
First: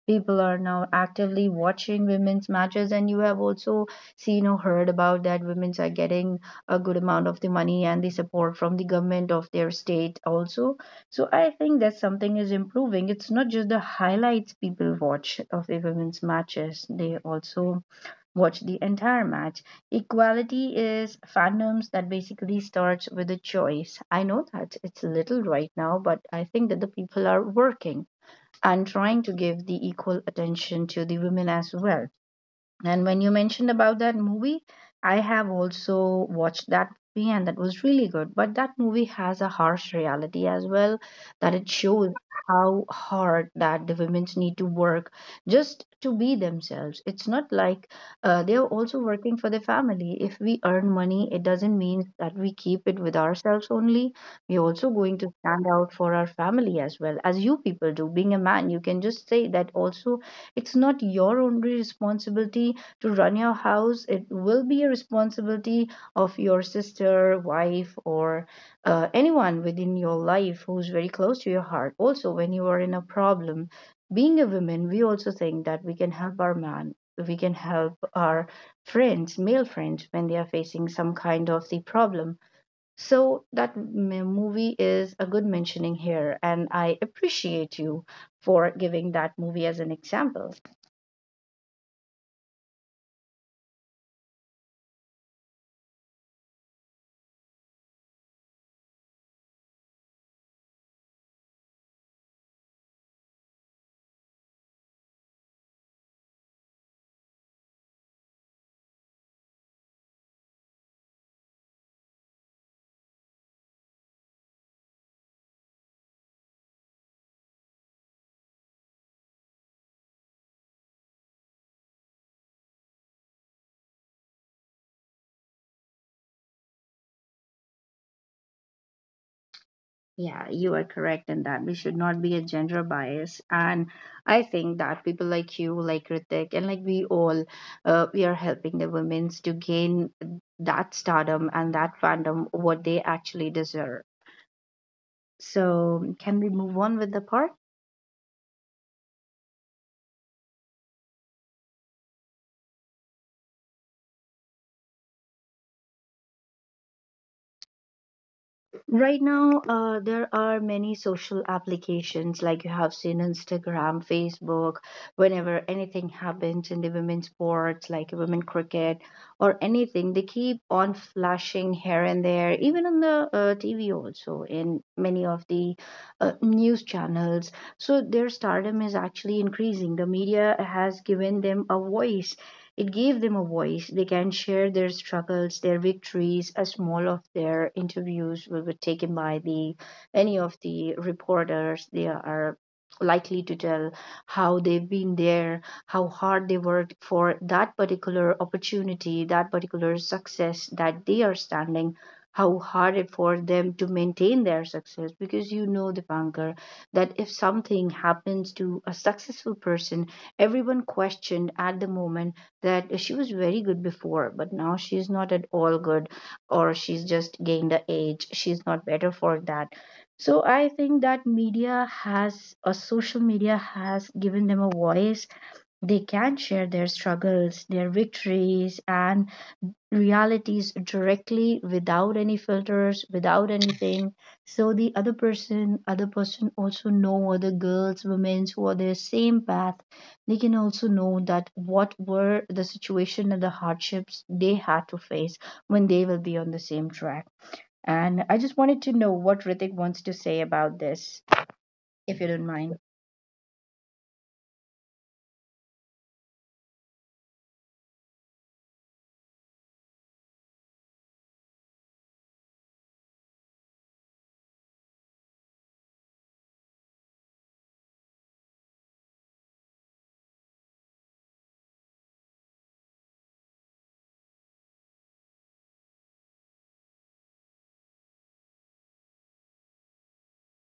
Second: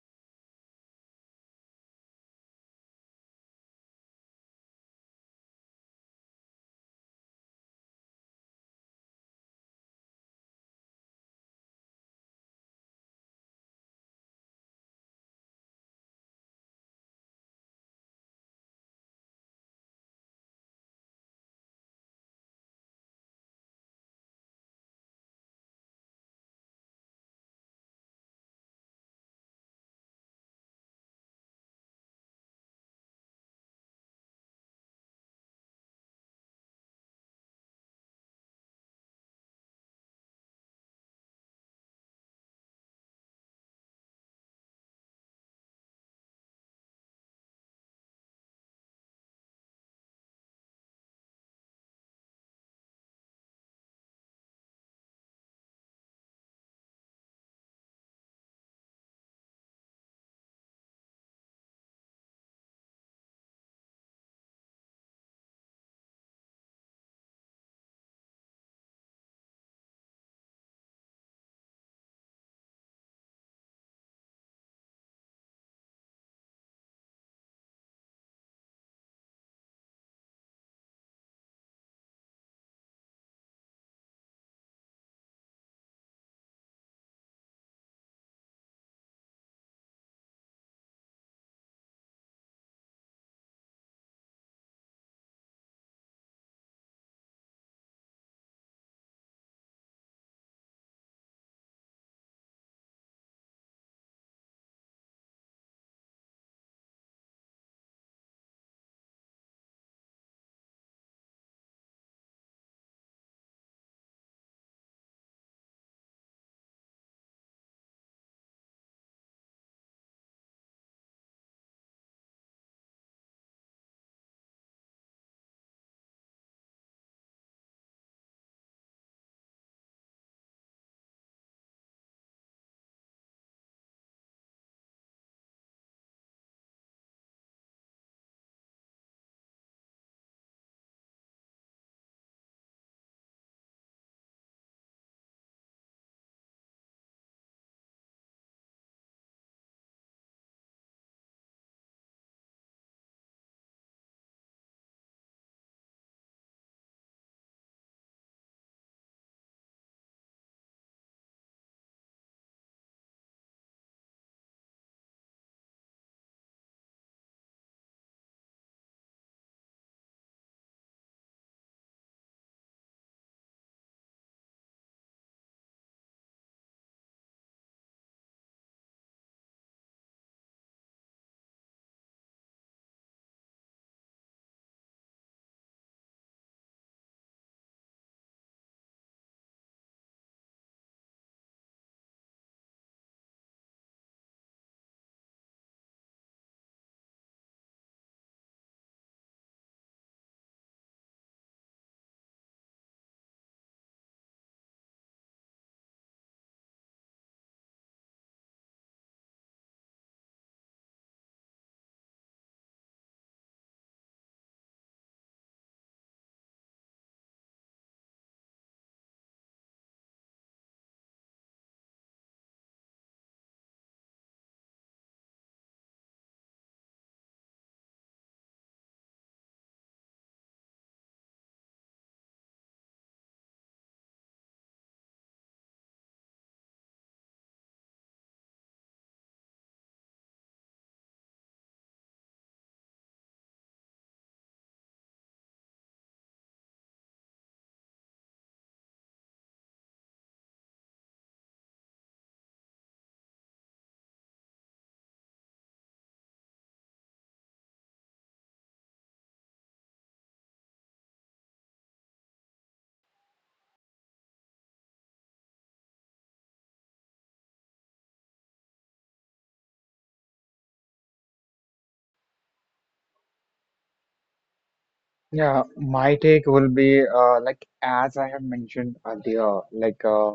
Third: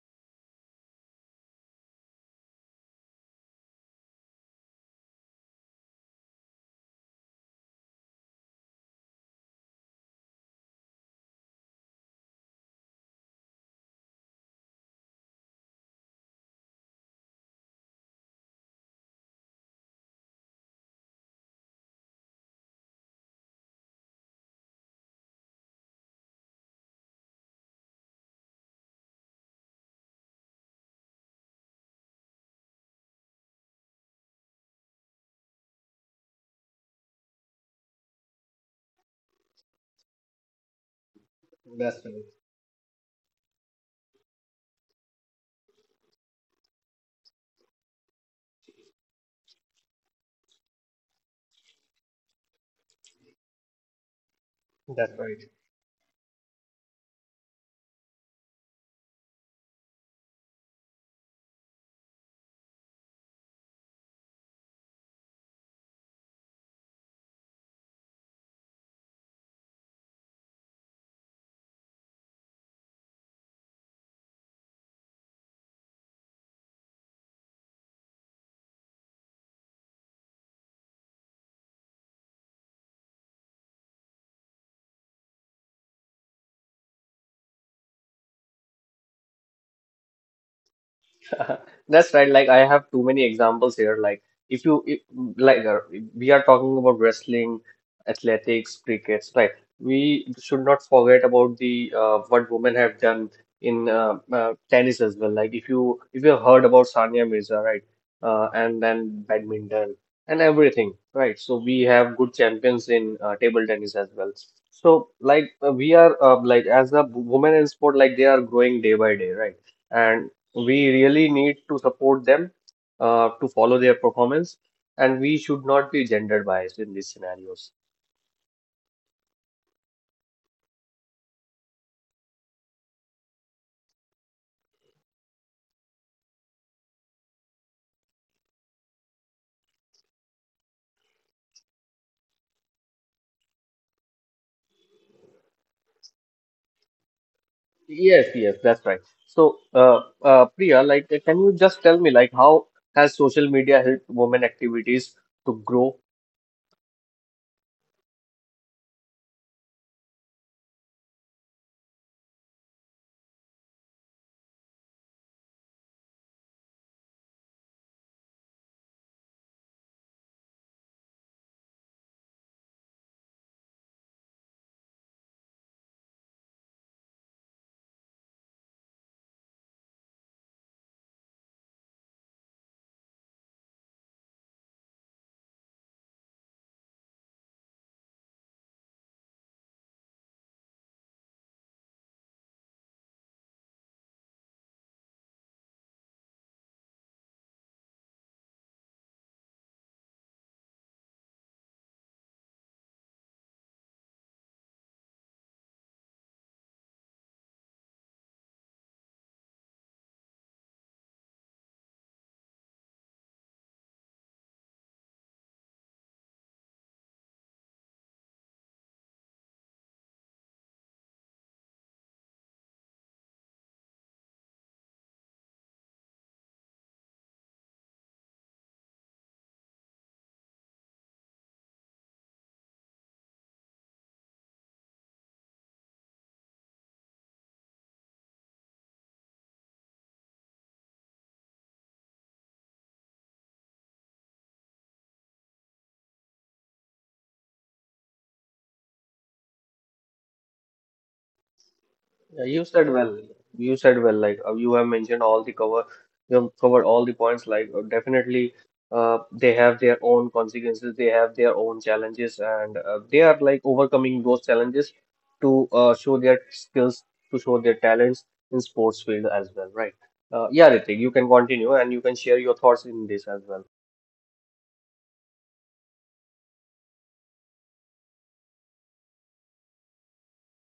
S3: People are now actively watching women's matches, and you have also seen or heard about that women's are getting a good amount of the money and the support from the government of their state also. So I think that something is improving. It's not just the highlights people watch of the women's matches, they also watch the entire match. Equality is fandoms that basically starts with a choice. I know that it's little right now, but I think that the people are working and trying to give the equal attention to the women as well. And when you mentioned about that movie, I have also watched that movie and that was really good. But that movie has a harsh reality as well, that it
S1: That's
S3: shows
S1: right.
S3: how hard that the women's need to work just to be themselves. It's not like they are also working for the family. If we earn money, it doesn't mean that we keep it with ourselves only. We're also
S1: That's
S3: going to
S1: right.
S3: stand out for our family as well, as you people do. Being a man, you can just say that also it's not your only responsibility to run your house. It will be a responsibility of your sister, wife, or anyone within your life who's very close to your heart. Also, when you are in a problem, being a woman, we also think that we can help our man, we can help our friends, male friends, when they are facing some kind of the problem. So that movie is a good mentioning here, and I appreciate you for giving that movie as an example.
S1: That's right. Like I have too many examples here. Like if you if, like uh, we are talking about wrestling, athletics, crickets, right? We should not forget about the what women have done in tennis as well. Like if you have heard about Sania Mirza, right? And then badminton and everything, right? So we have good champions in table tennis as well. So like we are like as a women in sport, like they are growing day by day, right? And we really need to support them to follow their performance, and we should not be gender biased in these scenarios.
S3: Yeah, you are correct in that we should not be a gender bias, and I think that people like you, like Ritik, and like we all, we are helping the women's to gain that stardom and that fandom what they actually deserve. So, can we move on with the part?
S1: Yes, yes, that's right. So Priya, like can you just tell me like how has social media helped women activities to grow?
S3: Right now, there are many social applications like you have seen Instagram, Facebook. Whenever anything happens in the women's sports, like women cricket or anything, they keep on flashing here and there, even on the TV also in many of the news channels. So their stardom is actually increasing. The media has given them a voice, it gave them a voice. They can share their struggles, their victories, as small of their interviews will be taken by the any of the reporters. They are likely to tell how they've been there, how hard they worked for that particular opportunity, that particular success that they are standing, how hard it for them to maintain their success. Because you know, Dipankar, that if something happens to a successful person, everyone questioned at the moment that she was very good before, but now she's not at all good, or she's just gained the age. She's not better for that. So I think that media has, or social media has given them a voice. They can share their struggles, their victories, and realities directly without any filters, without anything. So the other person, other person also know, other girls, women who are their same path, they can also know that what were the situation and the hardships they had to face when they will be on the same track. And I just wanted to know what Ritik wants to say about this, if you don't
S1: Yeah, you
S3: mind.
S1: said well. You said well. Like you have covered all the points. Like definitely, they have their own consequences. They have their own challenges, and they are like overcoming those challenges to show their skills, to show their talents in sports field as well, right? Yeah, Ritik, you can continue and you can share your thoughts in this as well.
S2: Yeah, my take will be like as I have mentioned earlier, like. Uh,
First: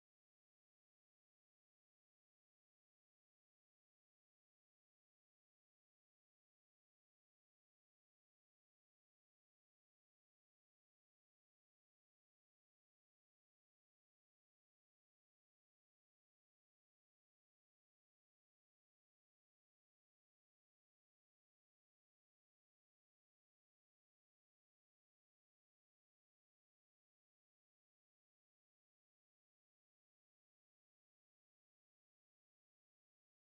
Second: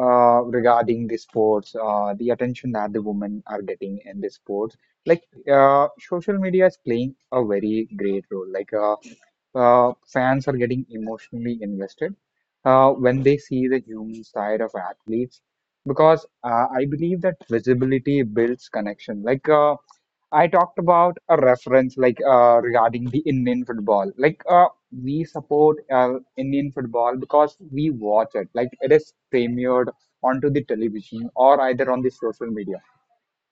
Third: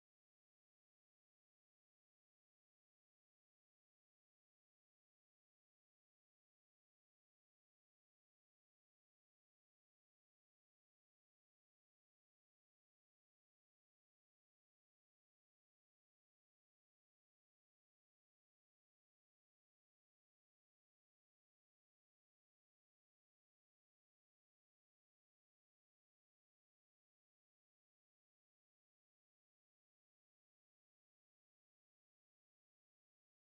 S2: uh, regarding the sports, the attention that the women are getting in the sports. Like, social media is playing a very great role. Like, fans are getting emotionally invested when they see the human side of athletes, because I believe that visibility builds connection. Like, I talked about a reference like, regarding the Indian football. Like, we support Indian football because we watch it. Like it is premiered onto the television or either on the social media.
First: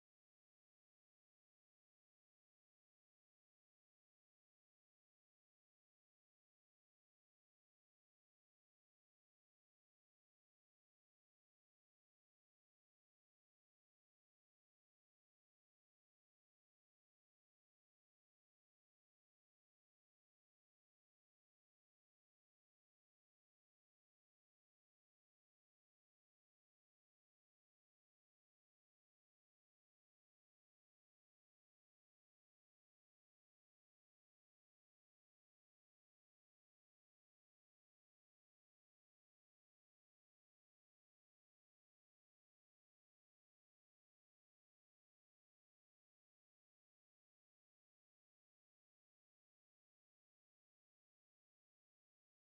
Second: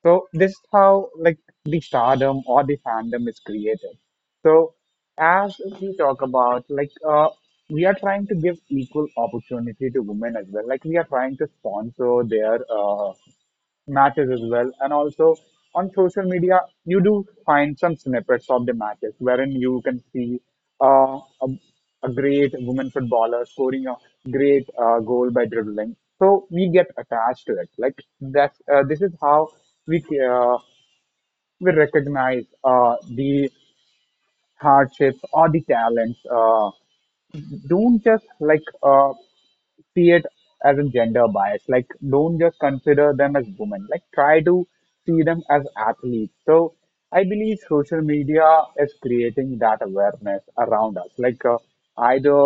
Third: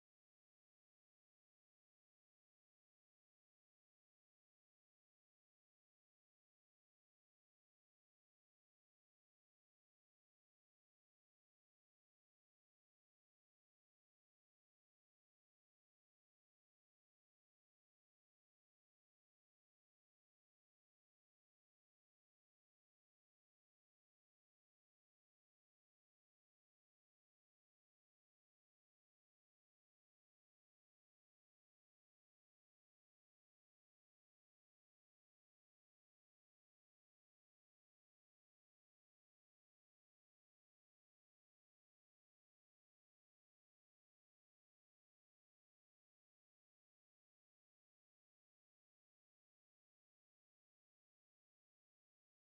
S2: So this is how like the stardom or the fandom is created. So as we talk about like, we are trying to give equal opportunity to women as well. Like we are trying to sponsor their matches as well. And also on social media, you do find some snippets of the matches wherein you can see, uh, a, a great woman footballer scoring a great goal by dribbling. So we get attached to it. Like that's this is how we uh, we recognize the hardships or the talents. Don't just like, see it as a gender bias, like don't just consider them as women, like try to see them as athletes. So I believe social media is creating that awareness around us, like, either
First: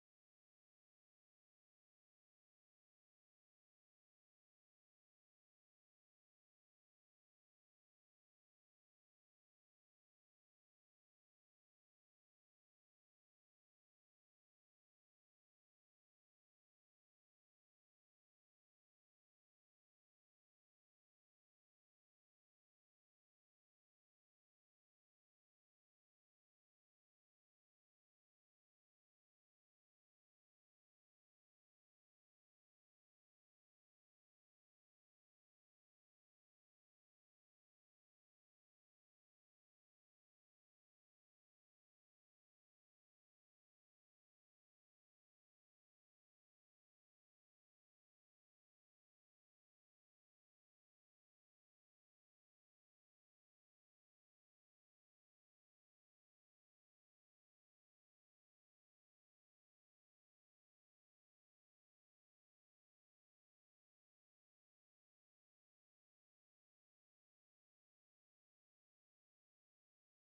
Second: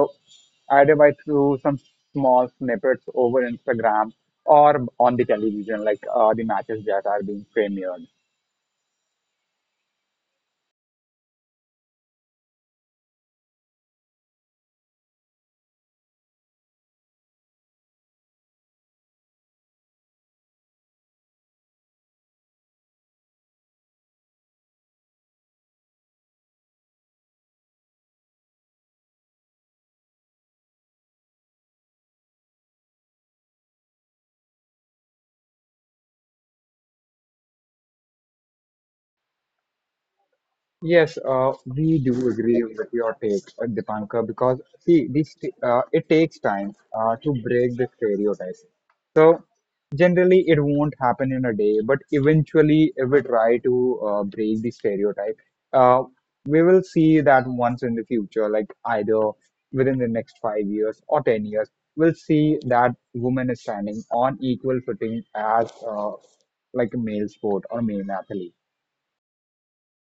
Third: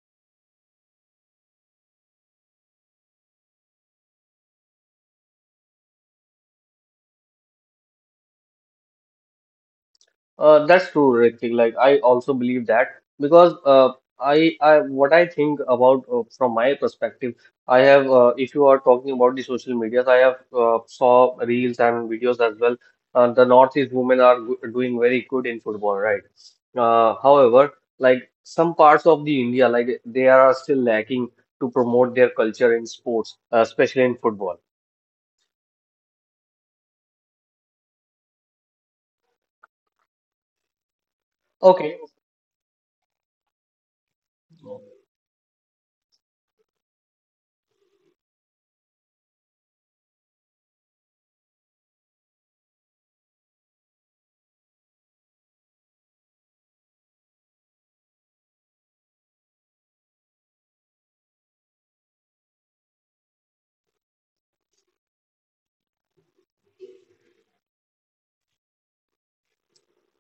S2: either by through some small snippets over Instagram or on the television, like the matches that are being premiered.
S1: That's true, Ritik. Like I also believe that because what I think about from my perspective, I have. If you are talking about the social medias, I have saw reels and videos as well. The Northeast women are go doing very good in football, right? However, like some parts of the India, like they are still lacking to promote their culture in sports, especially in football.
S2: Yes,
S1: Okay.
S2: we do agree with your take, Dipankar, because see, this it takes time to break the stereotypes. So generally, it won't happen in a day, but eventually, if we try to, break the stereotype, uh, we will see that once in the future, like either within the next 5 years or 10 years, we'll see that woman is standing on equal footing as, like a male sport or male athlete.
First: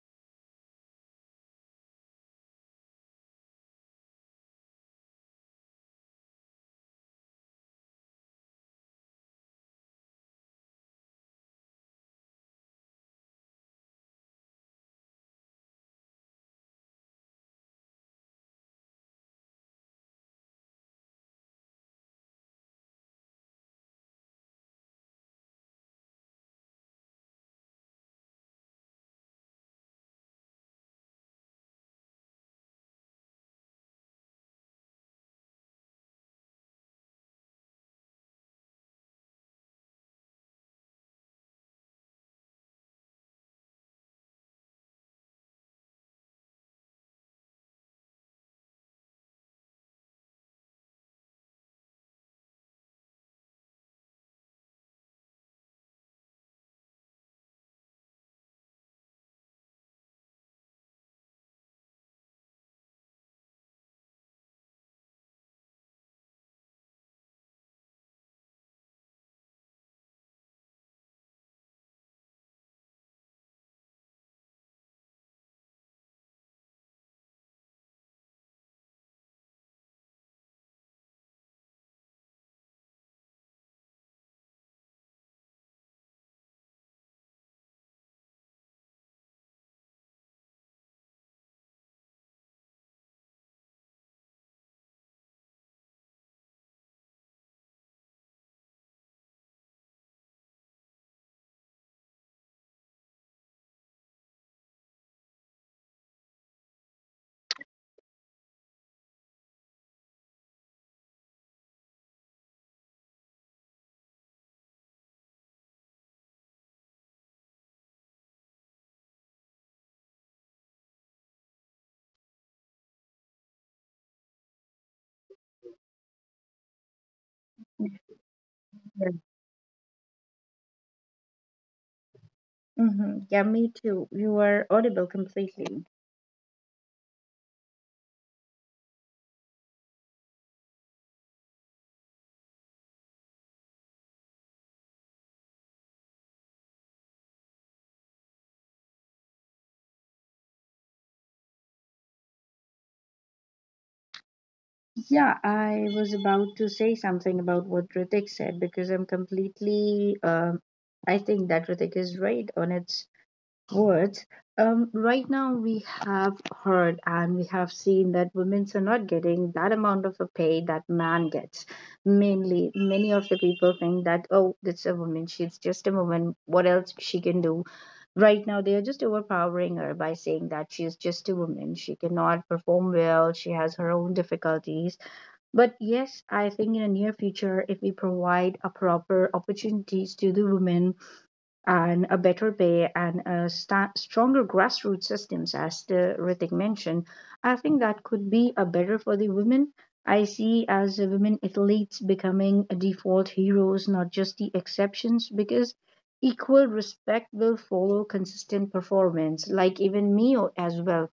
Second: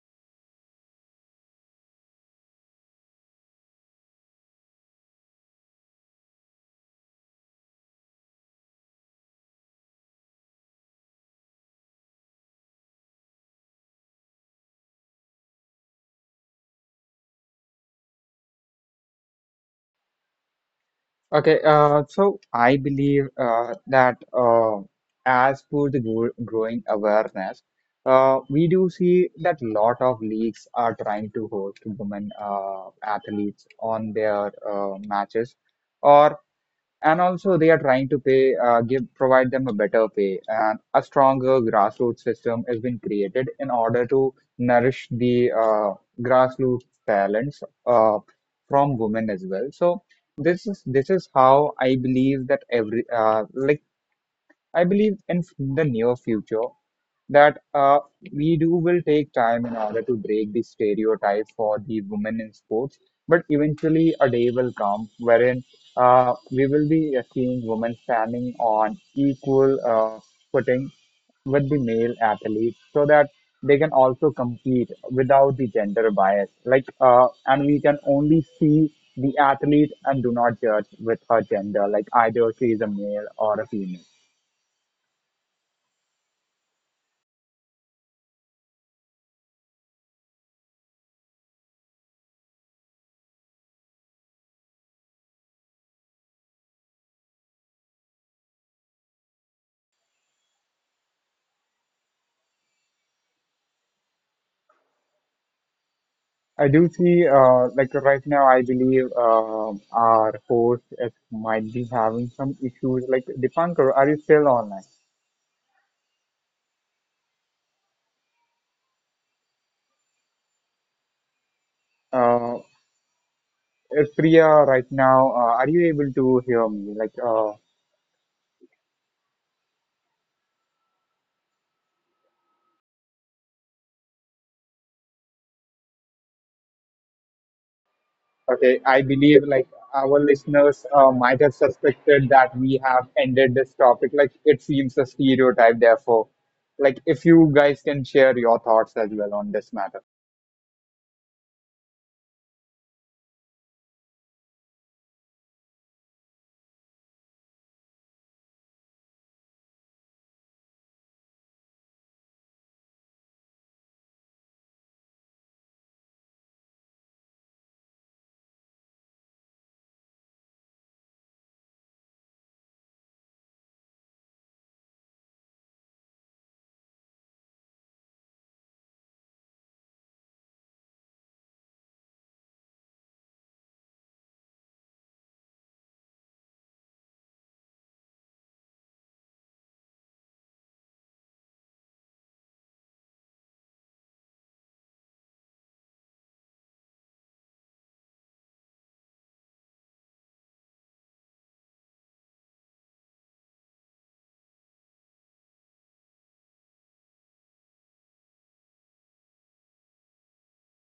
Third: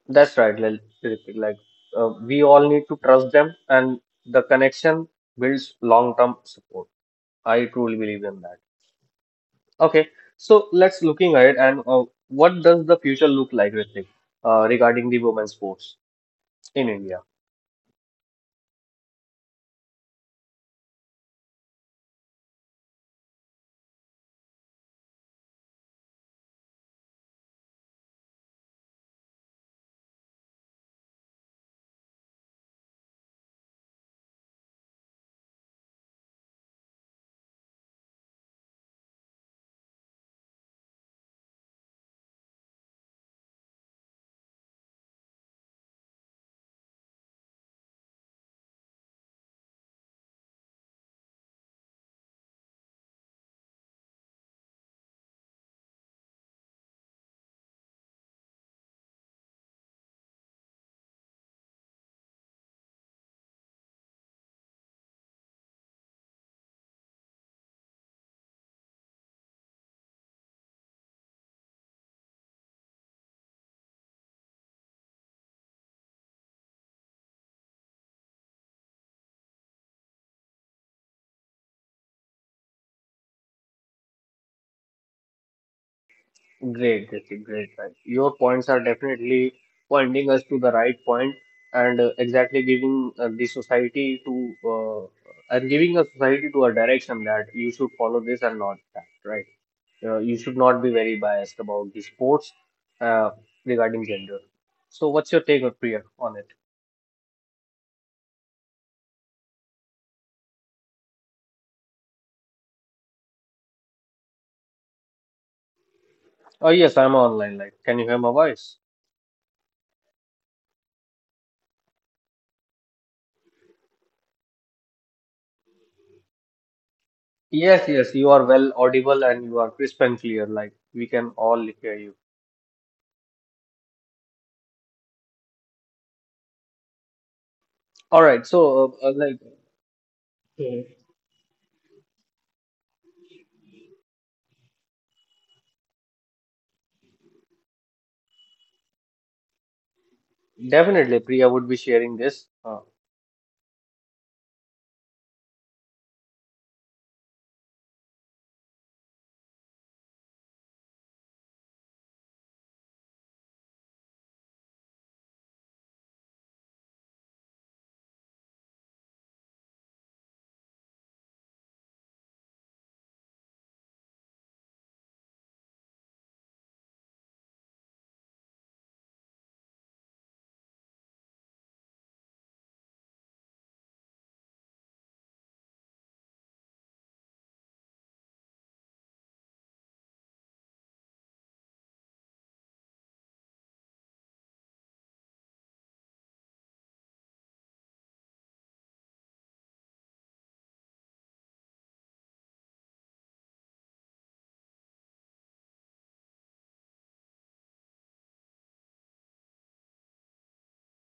S1: Ritik. Like we all need to trust them, and the connection builds long-term support. I truly believe in that. Okay, so let's looking ahead and what does the future look like, Ritik, regarding the women's sports in India?
S2: Okay, so I believe that, as for the growing awareness, we do see that lot of leagues are trying to host women athletes on their matches, or and also they are trying to pay give provide them a better pay, and a stronger grassroots system has been created in order to nourish the grassroots talents from women as well. So this is how I believe that every, like I believe in the near future that, we do will take time in order to break the stereotype for the women in sports. But eventually, a day will come wherein, we will be seeing women standing on equal, footing with the male athletes, so that they can also compete without the gender bias. Like, and we can only see the athlete and do not judge with her gender, like either she is a male or a female.
S1: Great, Jesse, great. Right. Your points are definitely pointing us to the right point and exactly giving a society to a direction that you should follow this and not that, right? You should not be very biased about the sports uh, regarding gender. So, what's your take, Priya, on it?
S2: I do see, like right now, I believe our host, might be having some issues. Like, Dipankar, are you still online?
S1: Oh, yes, I'm online. Like, can you hear my voice?
S2: Uh, Priya, right now, are you able to hear me? Like,
S1: Yes, yes, you are well audible and you are crisp and clear. Like, we can all hear you.
S3: Mm-hmm. Yeah, me too, you are audible completely.
S1: All right, so
S2: okay, I believe like our
S1: like.
S2: listeners, might have suspected that we have ended this topic. Like, it seems a stereotype, therefore. Like, if you guys can share your thoughts as well on this matter.
S1: Definitely, Priya would be sharing this.
S3: Yeah, I was about to say something about what Ritik said because I'm completely. I think that Ritik is right on its words. Right now, we have heard and we have seen that women are not getting that amount of a pay that man gets. Mainly, many of the people think that oh, it's a woman. She's just a woman. What else she can do? Right now, they are just overpowering her by saying that she is just a woman. She cannot perform well. She has her own difficulties, but yes, I think in the near future, if we provide a proper opportunities to the women and a better pay and a sta stronger grassroots systems, as the Ritik mentioned, I think that could be a better for the women. I see as the women athletes becoming a default heroes, not just the exceptions, because equal respect will follow consistent performance. Like even me as well.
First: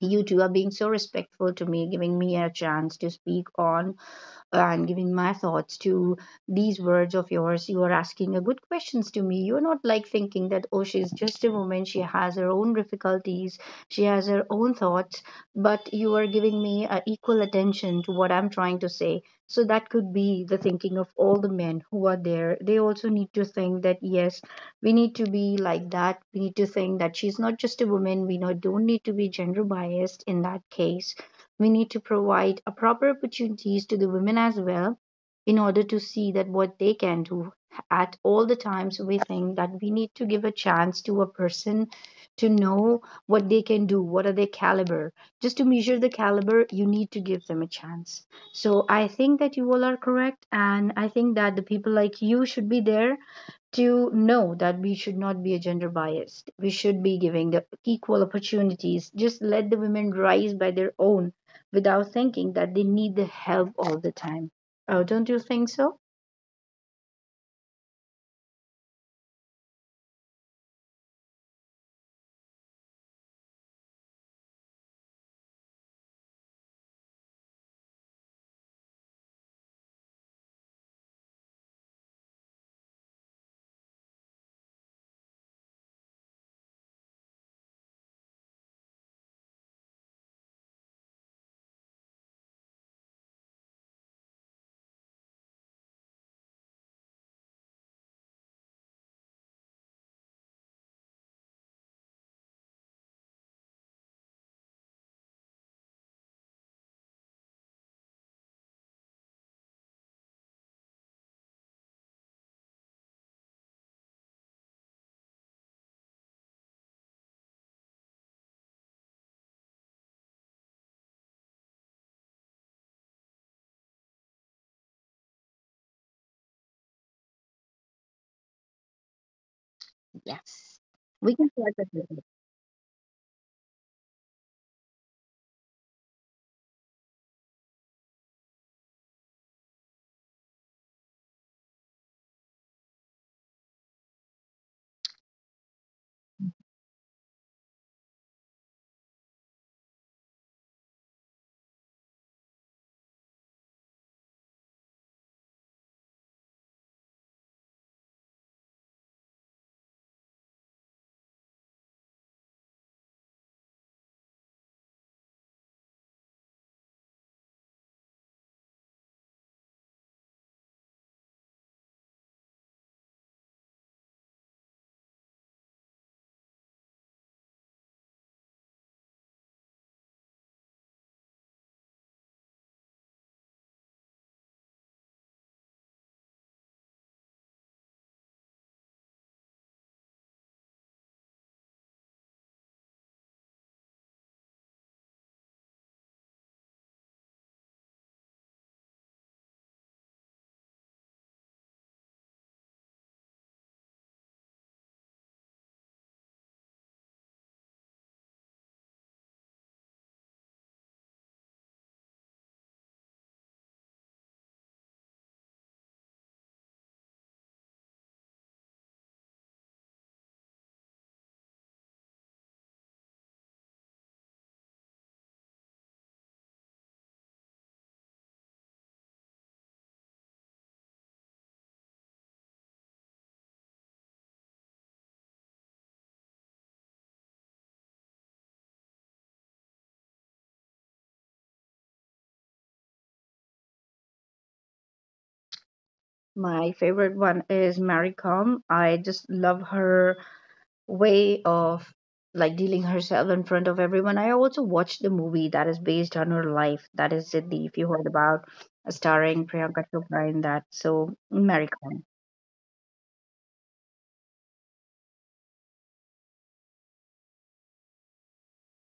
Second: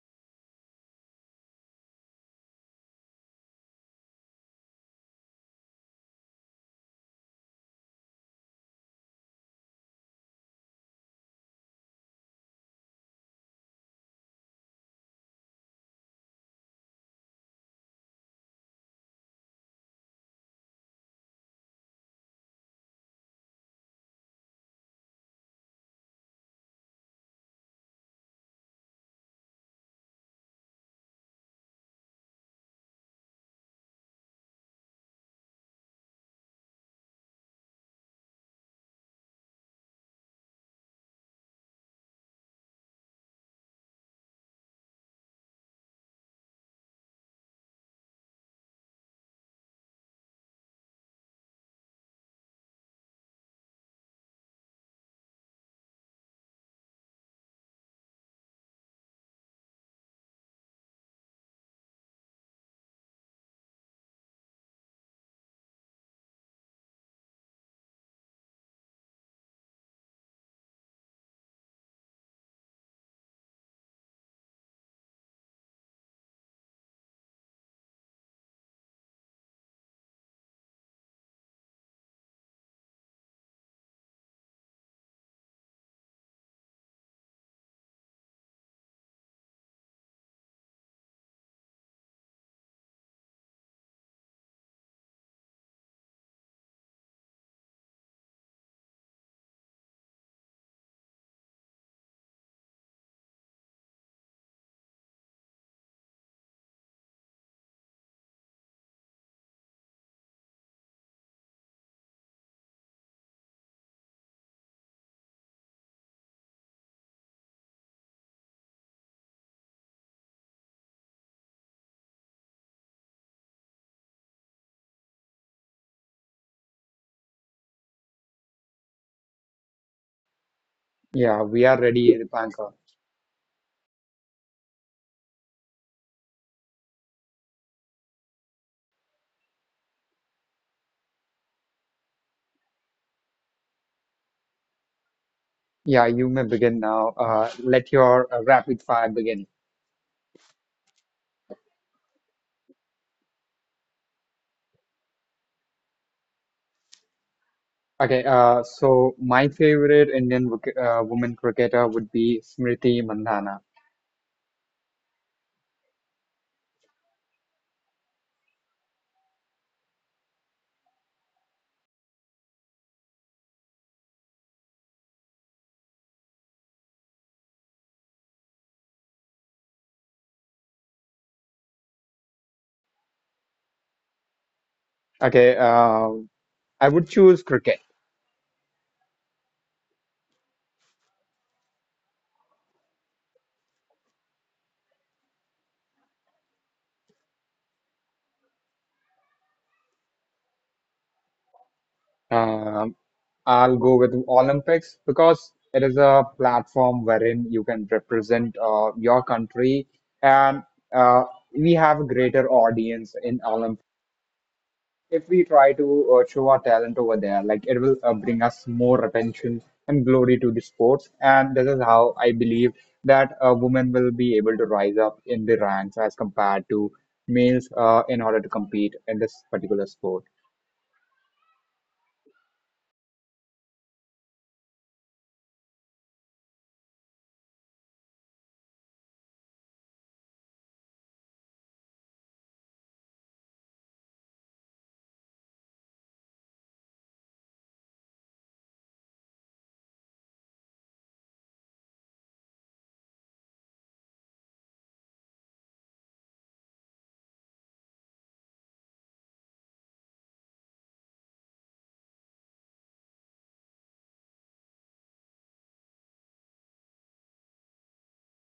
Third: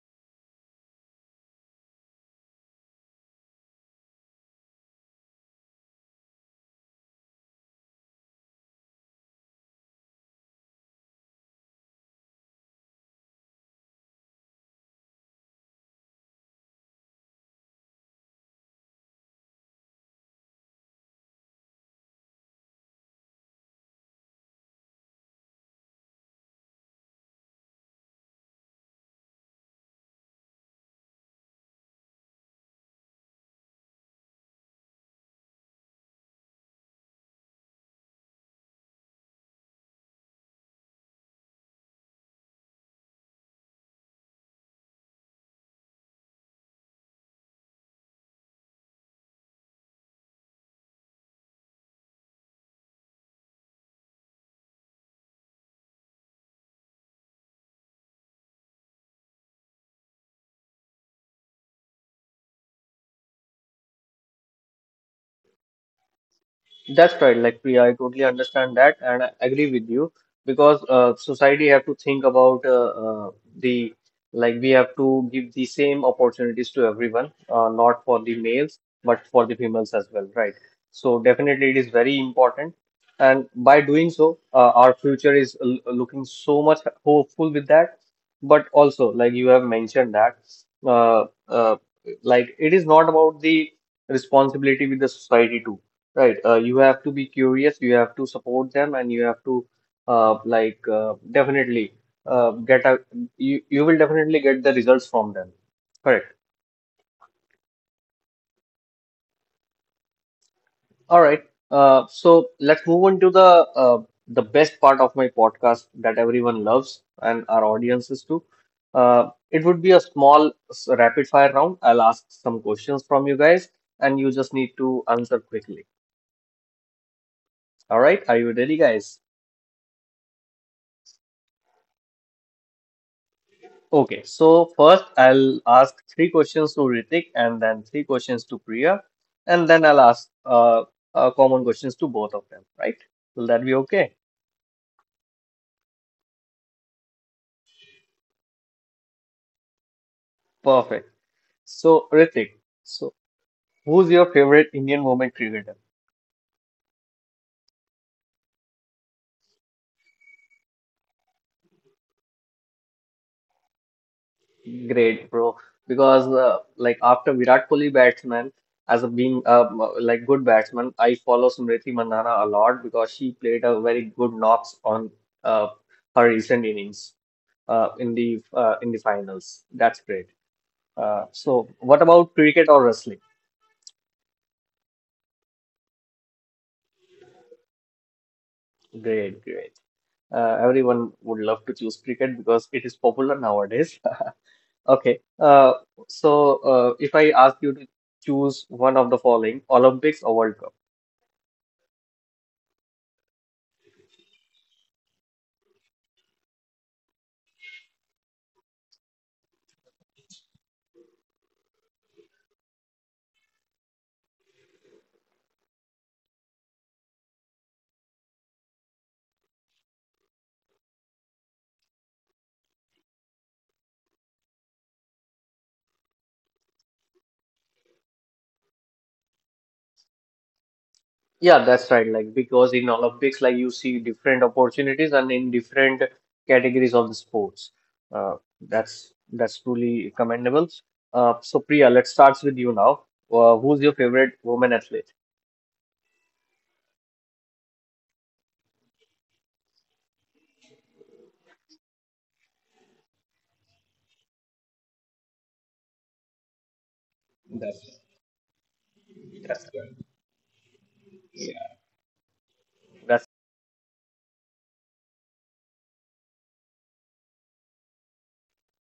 S3: You two are being so respectful to me, giving me a chance to speak on and giving my thoughts to these words of yours. You are asking a good questions to me. You're not like thinking that, oh, she's just a woman. She has her own difficulties. She has her own thoughts. But you are giving me equal attention to what I'm trying to say. So that could be the thinking of all the men who are there. They also need to think that, yes, we need to be like that. We need to think that she's not just a woman. We not, Don't need to be gender biased in that case. We need to provide a proper opportunities to the women as well in order to see that what they can do at all the times. So we think that we need to give a chance to a person to know what they can do, what are their caliber. Just to measure the caliber, you need to give them a chance. So I think that you all are correct, and I think that the people like you should be there to know that we should not be a gender biased. We should be giving the equal opportunities. Just let the women rise by their own without thinking that they need the help all the time. Oh, don't you think so?
S1: That's right, like Priya, I totally understand that and I agree with you because society have to think about the like we have to give the same opportunities to everyone, not for the males but for the females as well, right? So definitely it is very important, and by doing so, our future is looking so much hopeful with that. But also, like you have mentioned that, uh, uh, like it is not about the responsibility with the society too. Right. You have to be curious, you have to support them, and you have to definitely get a you will definitely get the results from them. Correct. All right. So let's move on to uh, the best part of my podcast that everyone loves and our audiences too. It would be a small rapid fire round. I'll ask some questions from you guys, and you just need to answer quickly. All right. Are you ready, guys?
S3: Yes. We can
S2: Yeah,
S3: start
S2: we
S3: with
S2: are
S3: this.
S2: ready, Dipankar.
S1: Okay, so first I'll ask three questions to Ritik and then three questions to Priya, and then I'll ask common questions to both of them, right? Will that be okay?
S2: Yeah, you may begin now. Let your rapid fire begin.
S1: Perfect. So, Ritik, so who's your favorite Indian women cricketer?
S2: Okay, so my favorite Indian women cricketer would be Smriti Mandhana.
S1: Great, bro. Because like after Virat Kohli batsman, as a being like good batsman, I follow Smriti Mandhana a lot because she played a very good knocks on uh, her recent innings. Uh, in the finals. That's great. So, what about cricket or wrestling?
S2: Okay, I would choose cricket.
S1: Great, great. Everyone would love to choose cricket because it is popular nowadays. Okay. So, if I ask you to choose one of the following, Olympics or World Cup?
S2: Um, I'll go with Olympics because it is a platform wherein you can represent your country, and uh, we have a greater audience in Olympics. If we try to, show our talent over there, like it will, bring us more attention and glory to the sports. And this is how I believe that women will be able to rise up in the ranks as compared to males, in order to compete in this particular sport.
S1: Yeah, that's right. Like because in Olympics, like you see different opportunities and in different categories of the sports. Uh, that's truly commendable. So Priya, let's start with you now. Who's your favorite woman athlete?
S3: My favorite one is Mary Com. I just love her way of like dealing herself in front of everyone. I also watched the movie that is based on her life. That is Siddhi, if you heard about, starring Priyanka Chopra in that. So, Mary Khan.
S1: That's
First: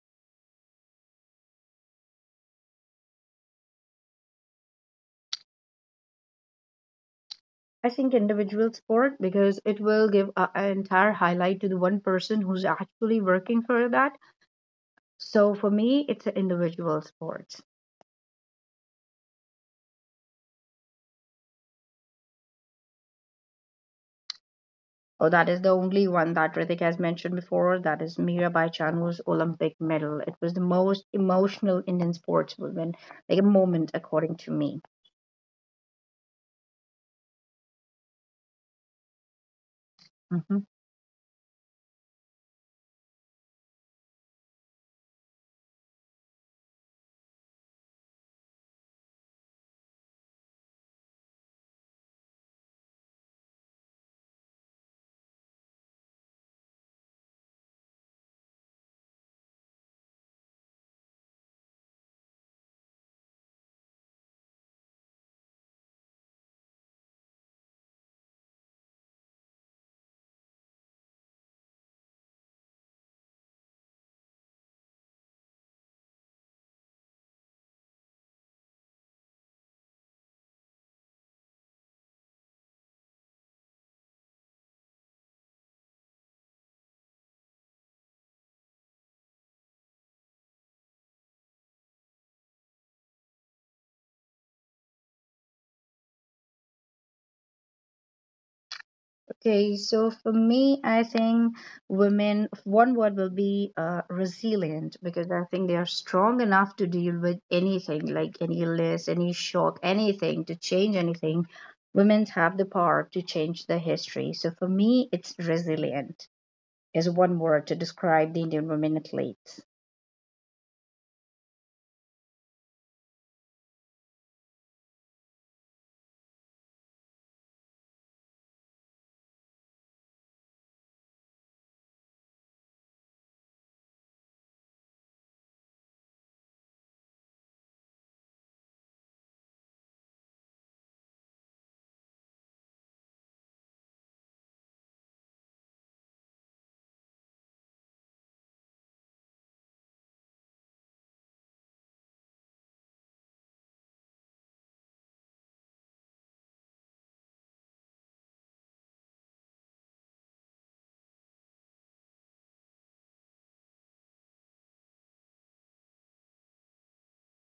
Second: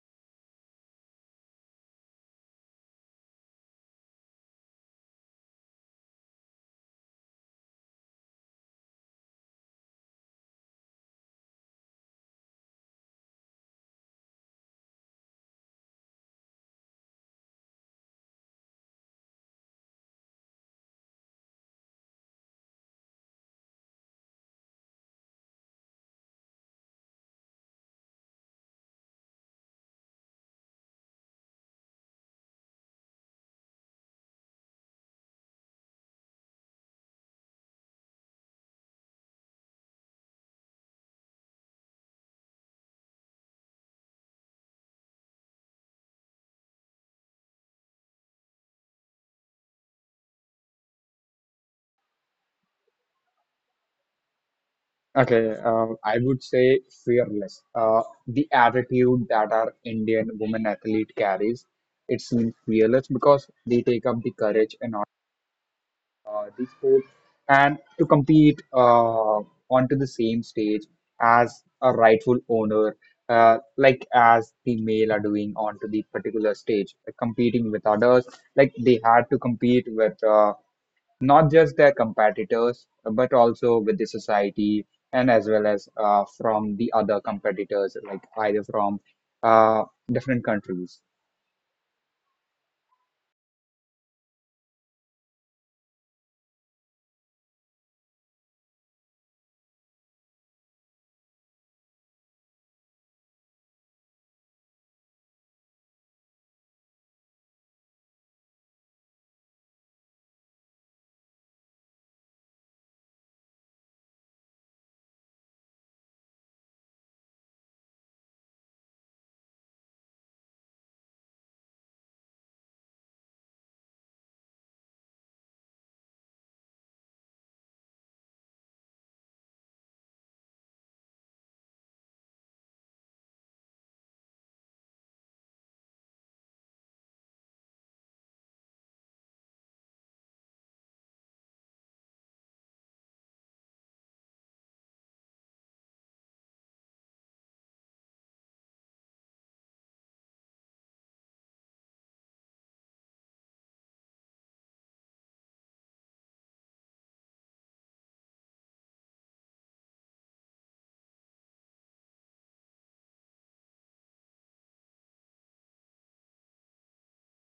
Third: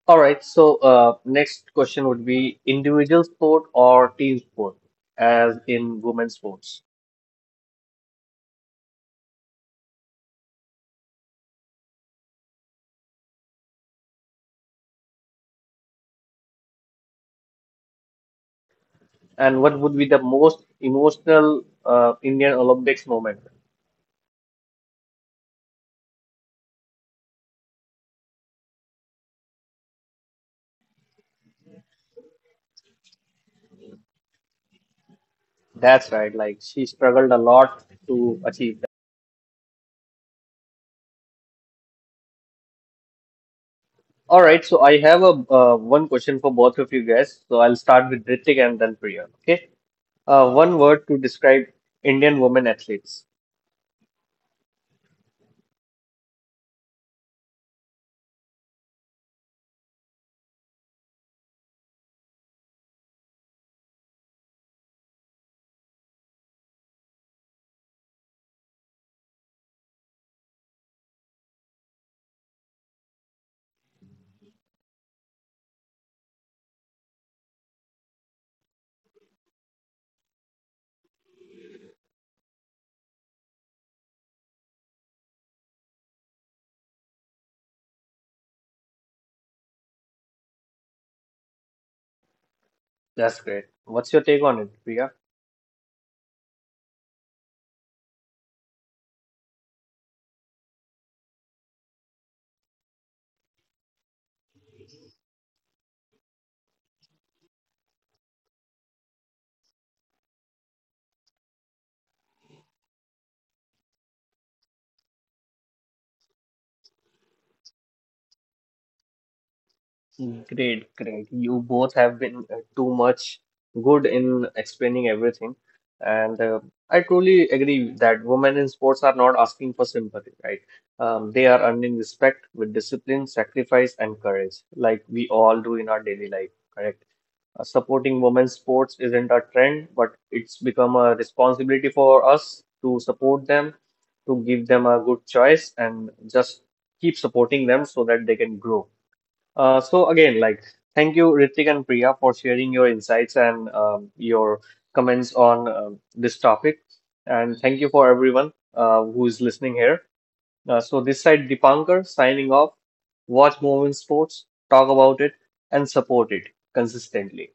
S1: all right. So next question would be individual sport or team sport, as in women's sports.
S3: I think individual sport because it will give a- an entire highlight to the one person who's actually working for that. So for me, it's an individual sport.
S1: And what would be the most emotional Indian Olympics moment?
S3: Oh, that is the only one that Ritik has mentioned before. That is Mirabai Chanu's Olympic medal. It was the most emotional Indian sportswoman, like a moment, according to me.
S1: That's right. Like she struggled a lot to achieve.
S3: Hmm.
S1: All right, so I have a one question for both of you guys. So I'll start with Ritik and then Priya. Okay, one word to describe Indian women athletes.
S2: Okay, I would say fearless. The attitude that our Indian woman athlete carries, it seems fearless because they take up the courage in order. These sports, and to compete, onto the same stage as a rightful owner, like as the male are doing onto the particular stage, like competing with others. Like they had to compete with, not just their competitors, but also with the society and as well as, from the other competitors, like either from, uh, different countries.
S1: That's great. What's your take on it, Priya?
S3: Okay, so for me, I think women, one word will be resilient, because I think they are strong enough to deal with anything, like any illness, any shock, anything, to change anything. Women have the power to change the history. So for me, it's resilient. Is one word to describe the Indian women athletes.
S1: Great, great. You both have been too much good in explaining everything. And I truly agree that women in sports are not asking for sympathy, right? They are earning respect with discipline, sacrifice, and courage, like we all do in our daily life, correct? Supporting women's sports isn't a trend, but it's become a responsibility for us to support them, to give them a good choice, and just keep supporting them so that they can grow. So again, like, thank you, Ritik and Priya, for sharing your insights and your comments on this topic. And thank you for everyone who is listening here. So this side, Dipankar, signing off. Watch Movement Sports, talk about it, and support it consistently.